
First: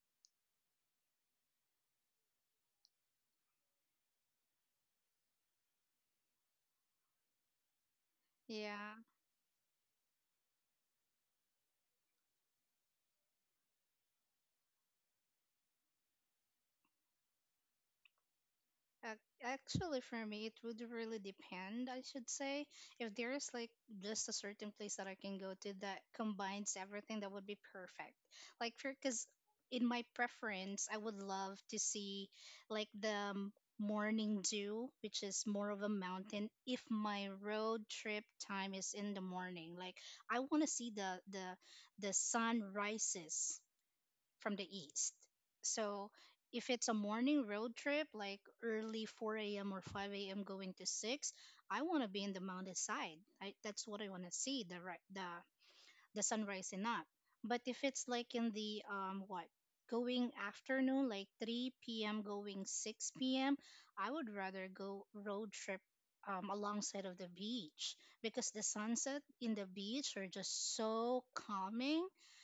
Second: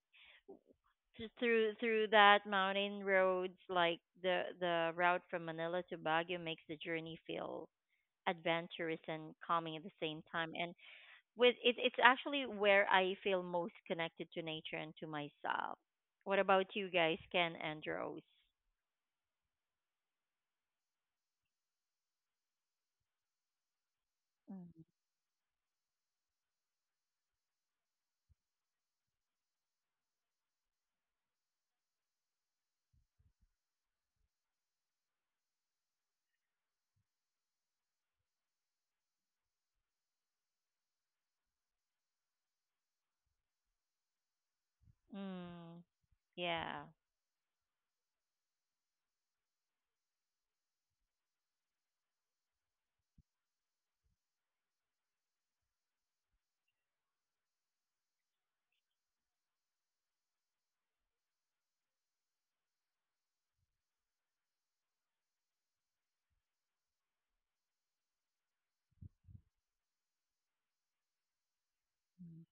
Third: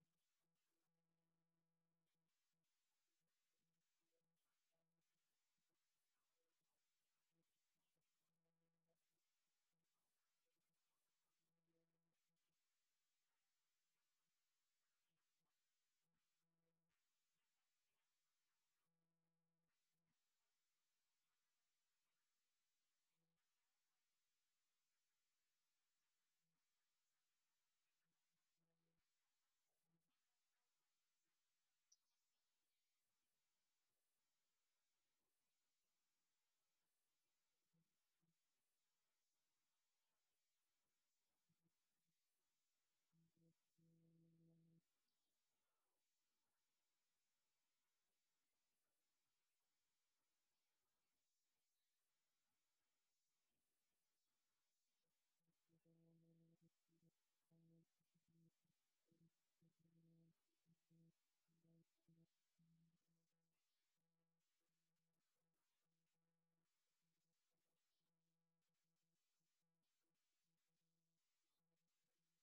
through through that mountain roads, like the the route from Manila to Baguio makes the journey feel Yeah. adventurous and calming at the same time. And with it, it's actually where I feel most connected to nature and to myself. What about you guys, Ken and Rose? Ac- Actually, for me, it would really depend, I should say. If there is like just a certain place that I can go to that combines everything, that would be perfect. Like, for because in my preference, I would love to see, like, the m- morning dew, which is more of a mountain, if my road trip time is in the morning. Like, I want to see the the the sun rises from the east. Mm, So if yeah. it's a morning road trip, like early four a m or five a m going to six, I want to be in the mountain side. I, that's what I want to see, the ri- the the sun rising up. But if it's like in the um what going afternoon, like three p m going six p m, I would rather go road trip um, alongside of the beach, because the sunset in the beach are just so calming. Mm.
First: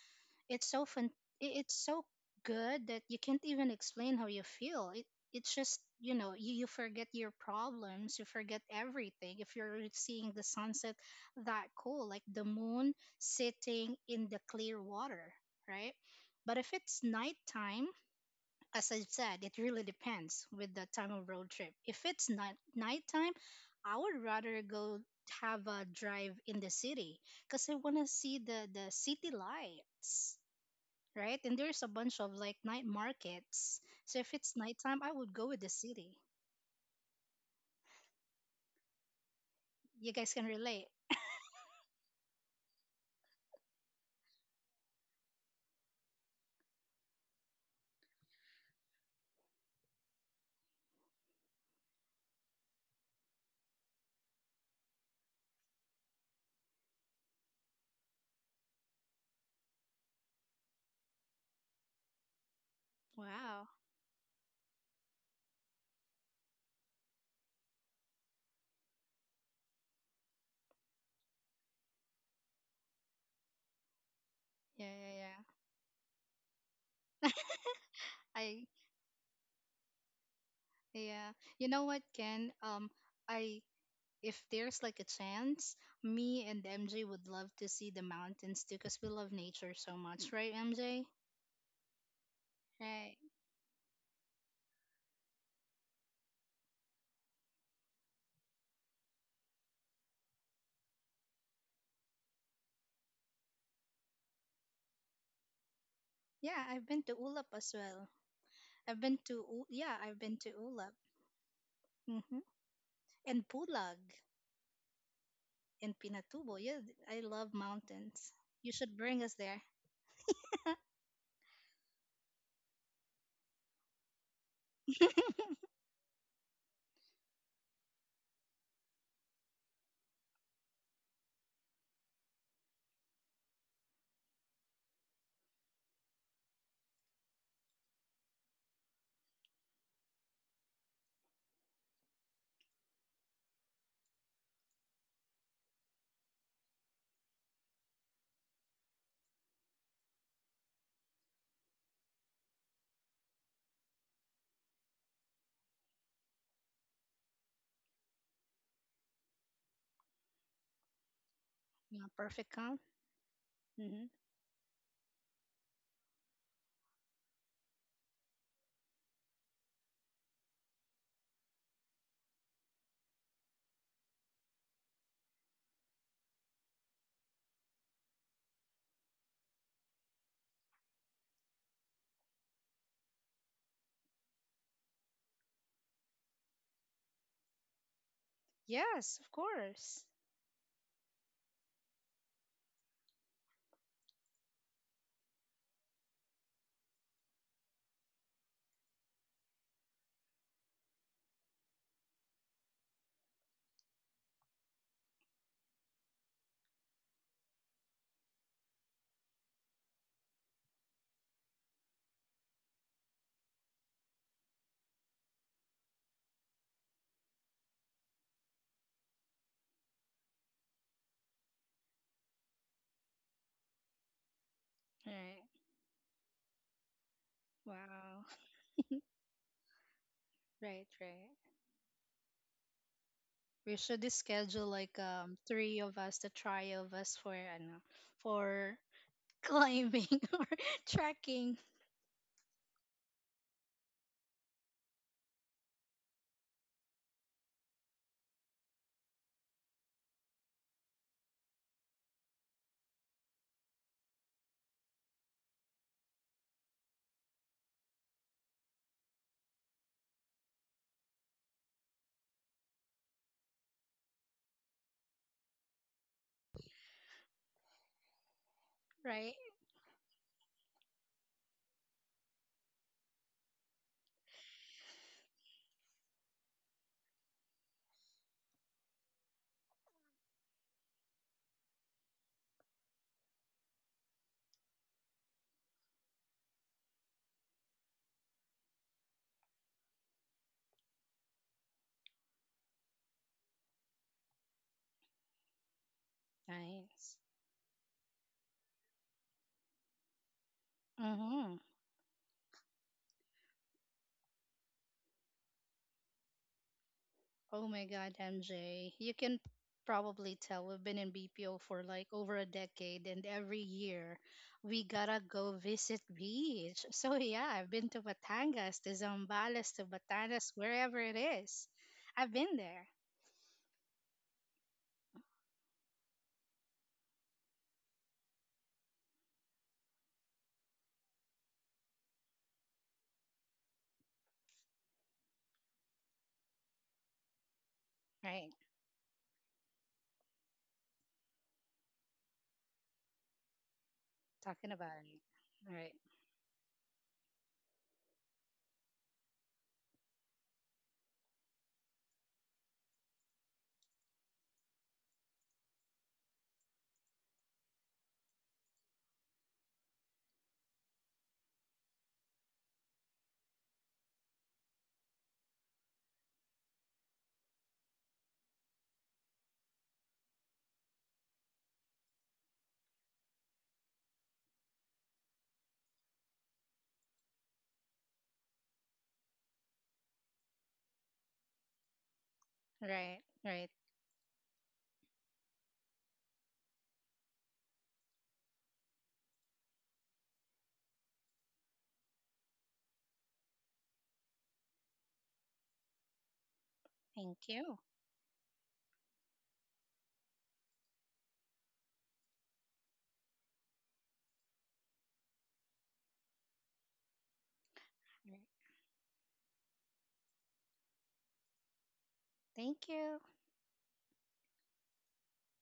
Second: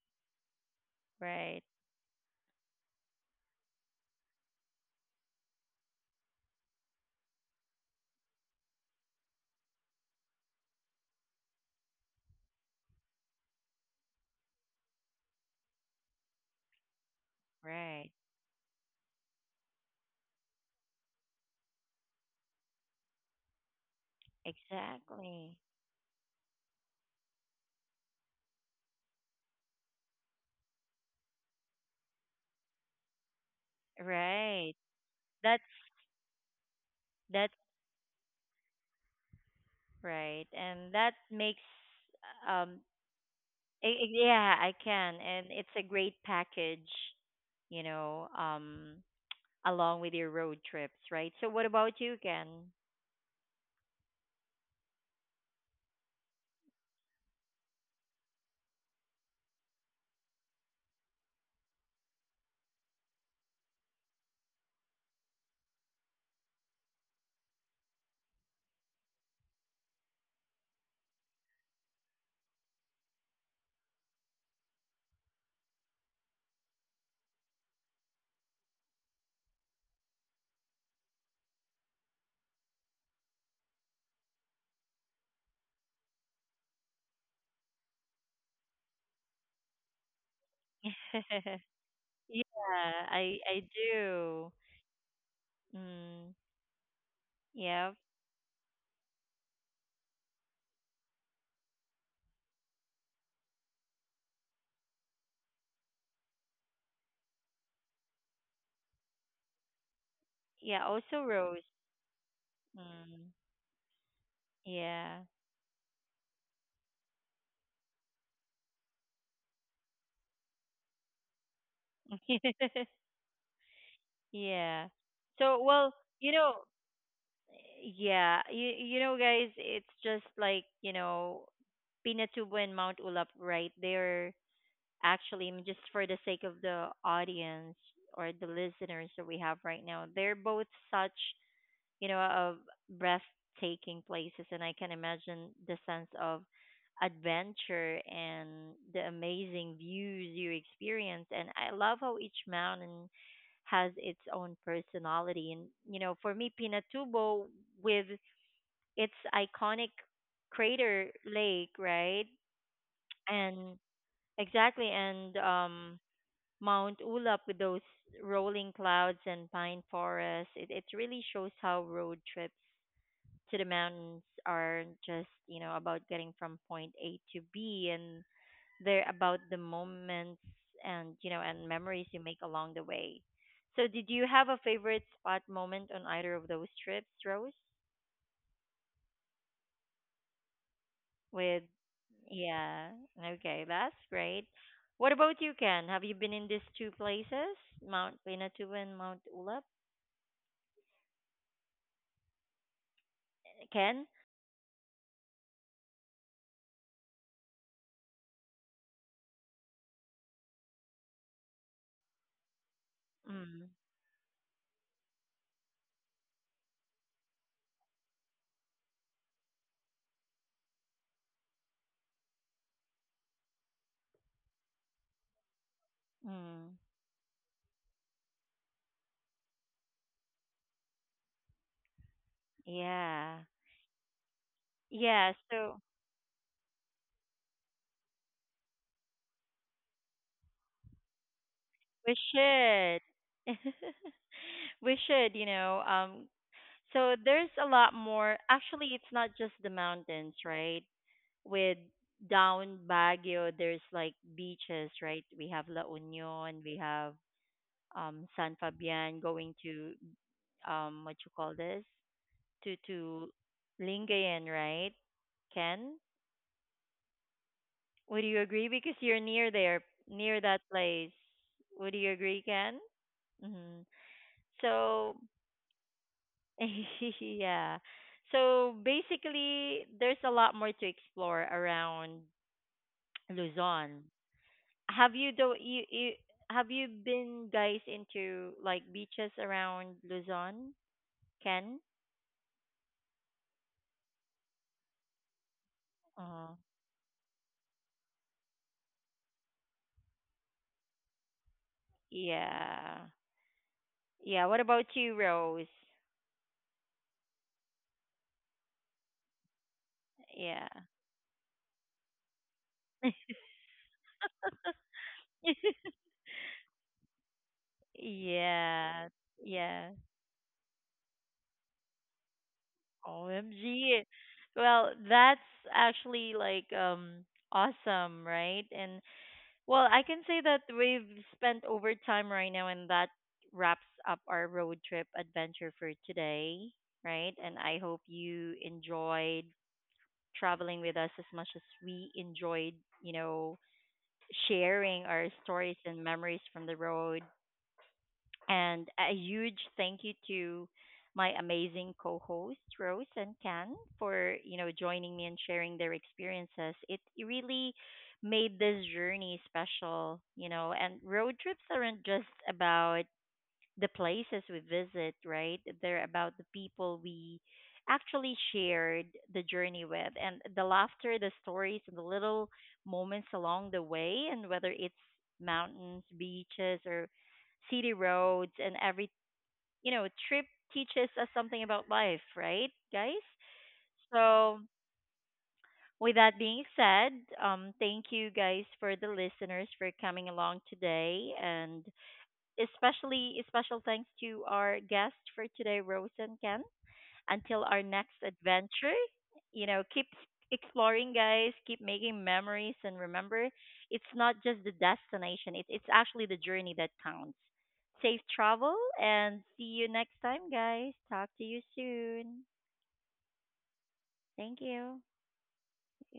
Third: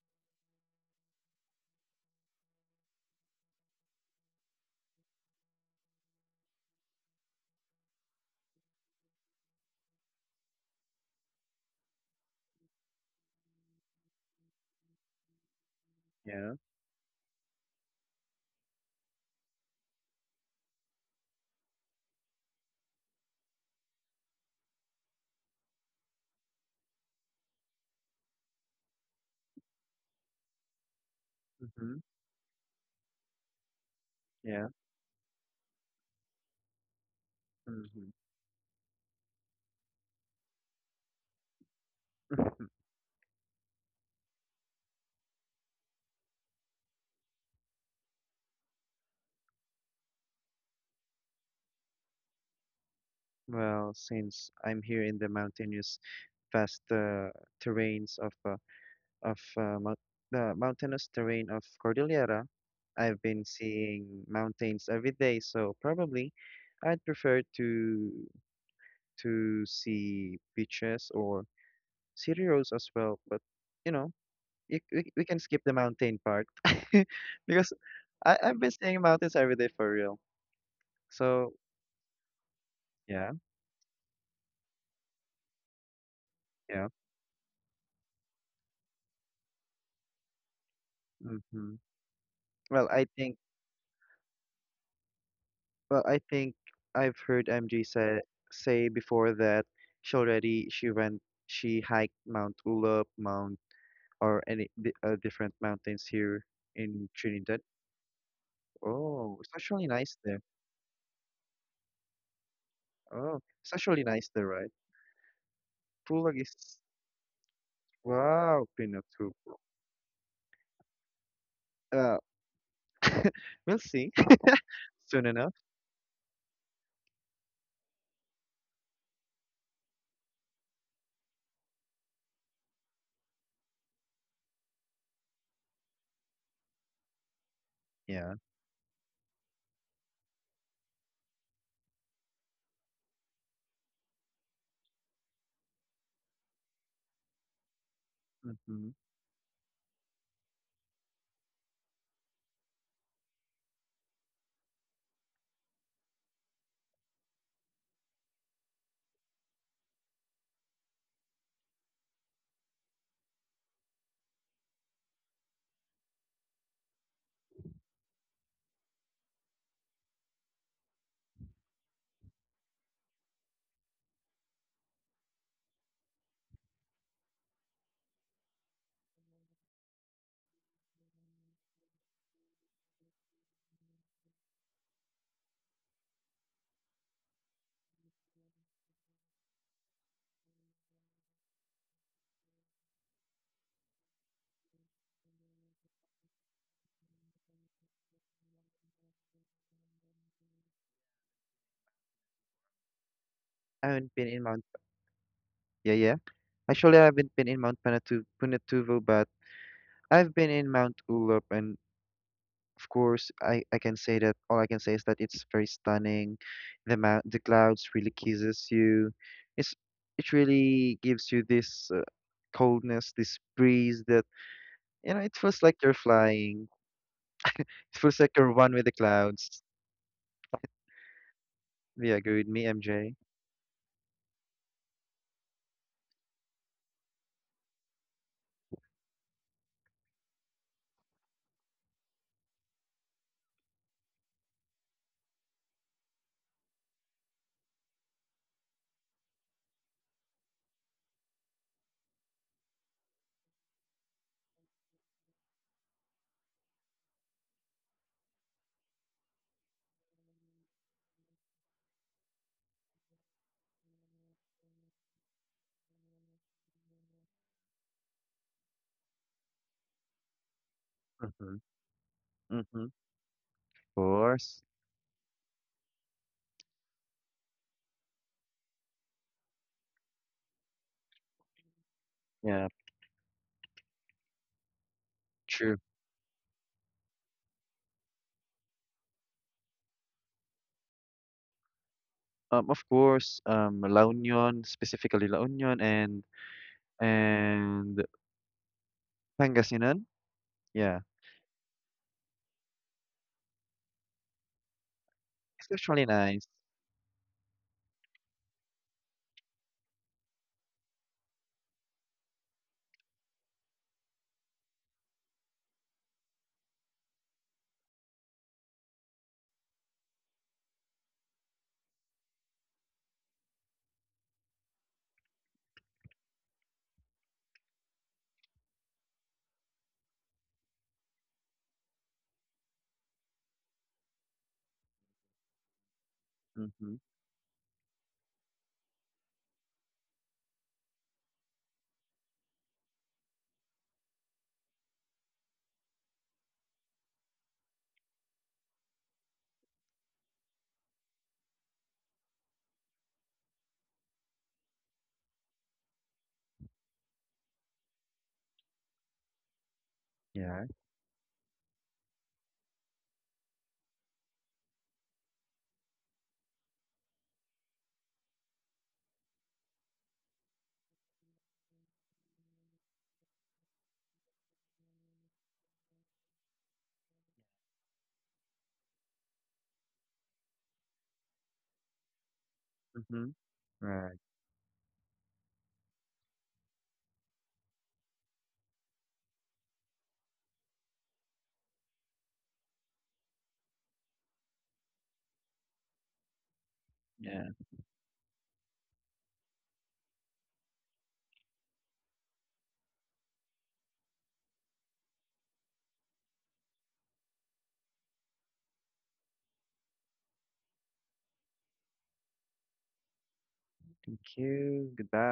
It's so fun. i- Right. It's so good that you can't even explain how you feel it. It's just, you know you, you forget your problems. You forget everything if you're seeing the sunset, that cool, like the moon sitting in the clear water, right? Yeah. But if it's nighttime, Right. as I said, it really depends with the time of road trip. If it's night nighttime, I would rather go Exactly. have a drive in the city, because I want to see the the city lights, right? And there's a Mm-hmm. bunch of like night markets. So if it's Yeah. Right. nighttime, I would go That's with the city. that's Mm-hmm. You guys can right. relate. And that makes um [laughs] I, I- yeah, I can. And it's a great package, you know, um along with your road trips, right? So what about you, Ken? Well, since I'm here in the mountainous, vast uh, terrains of uh, of uh, mou- the mountainous terrain of Cordillera, I've been Wow. seeing mountains every day. So probably, I'd prefer to to see beaches or city roads as well. But you know, you, Yeah, we yeah, we can yeah. skip the mountain part [laughs] because [laughs] I I've I been seeing mountains every day for real. Yeah. So You know what, Ken? Um, yeah, I If there's like a chance, me and yeah. M J would love to see the mountains too, cause we love nature so much, right, M J? [laughs] Hmm. Yeah, Well, I Right. think I I do. well, I Mm, think I've heard M J yeah. say say before that she already she went she hiked Mount Ulup, Mount or any di uh, different mountains here Yeah, I've been in to Ulap Trinidad. as well. I've been Oh, to it's U- actually Yeah, nice I've there. been to Yeah, Ulap. also Rose. Mm-hmm. Mm, Oh, And it's Pulag. actually nice there, right? In Pulag Pinatubo. Yeah, is I love mountains. wow, You should bring us Pinatubo. there. Uh, yeah. [laughs] we'll see Yeah. [laughs] [laughs] soon So, enough. well, you know, yeah, you you know, guys, it's just like you know, Pinatubo and Mount Ulap, right? They're actually I mean, Just for the sake of the audience or the Yeah. listeners that we have right now. They're both such you know, of breathtaking places. And I can imagine the sense of adventure and the Hmm. amazing views you experience. And I love how each mountain has its own personality. And, you know, for me, Pinatubo, with its iconic crater lake, right? Yeah, perfect count. And Hmm. exactly, and um, Mount Ulap with those rolling clouds and pine forests, it, it really shows how road trips to the mountains are just, you know, about getting from point A to B, and they're about the moments and, you know, and memories you make along the way. So did you have a favorite spot moment on either of those trips, Rose? Yes, of course. With yeah, okay, that's great. What about you, Ken? Have you been in these two places, Mount Pinatubo and Mount Ulap? I haven't Ken? been in Mount. Yeah, yeah. Actually, I haven't been in Mount Panatu Punatuvo, but I've been in Mount Ulup, and of course, I, Mm. I can say that all I can say is that it's very stunning. The mount, the clouds really kisses you. It's it really gives you this uh, coldness, this breeze that you know. It Right. feels like you're Mm. flying. It feels Wow. like you're one with the clouds. Right, right. Do you agree with me, M J? Yeah. We should just schedule like Yeah, um so three of us, the trio of us, for I know, for [laughs] climbing [laughs] or trekking. we should. [laughs] We should, you know. Um, so there's a lot more. Actually, it's not just the mountains, right? With down Baguio, there's like beaches, right? We have La Union, we have um, San Fabian going to um, what you call this? To to Lingayen, right? Ken, would you agree? Because Right. you're near there, near that place. Mm-hmm. Would you agree, Mm-hmm. Ken? Of Mm-hmm. course. So [laughs] yeah. So basically, there's a lot more to explore around Yeah, Luzon. Have you though true. you, you Have you been guys into like beaches around Luzon? Ken? Um, of course, um, La Union, specifically La Union and Uh, Nice. and Pangasinan. Yeah, Mm-hmm. yeah. Yeah. What it's about you, actually nice. Rose? Oh my God, M J. You can probably tell we've been in Yeah. B P O for like over a decade, and every year we gotta go [laughs] visit beach. [laughs] So, yeah, I've been to Batangas, to Zambales, to Yeah. Batanes, Yeah. wherever it is. I've been there. O M G. Well, that's actually like um awesome, right? And well, I can say that we've spent over time right now, and that wraps up our road trip adventure for Mm-hmm. today, right? And I hope Right. you enjoyed traveling with us as much as we enjoyed, you know, Talking about sharing it. our stories Right. and memories from the road. And a huge thank you to my amazing co-hosts Rose and Ken for, you know, joining me and sharing their experiences. It really made this journey special, you know, and Yeah. road trips aren't just about the places we visit, right? They're about the people we actually shared the journey with and the laughter, the stories, and the little moments along the way, and whether it's mountains, beaches, or city roads, and every, you know, trip teaches us something about life, right, guys? Right. Mm-hmm. Right. So, Right. with that being said, um, thank you guys for the listeners for coming along today and especially a special thanks to our guest for today, Rose and Ken. Until our Yeah. Thank next you. adventure, you know, keep exploring, guys. Keep making memories, and remember, it's not just the destination; it's it's actually the journey that counts. Safe travel, Right. and see you next time, guys. Talk to you soon. Thank you. Thank Thank you. you. Goodbye.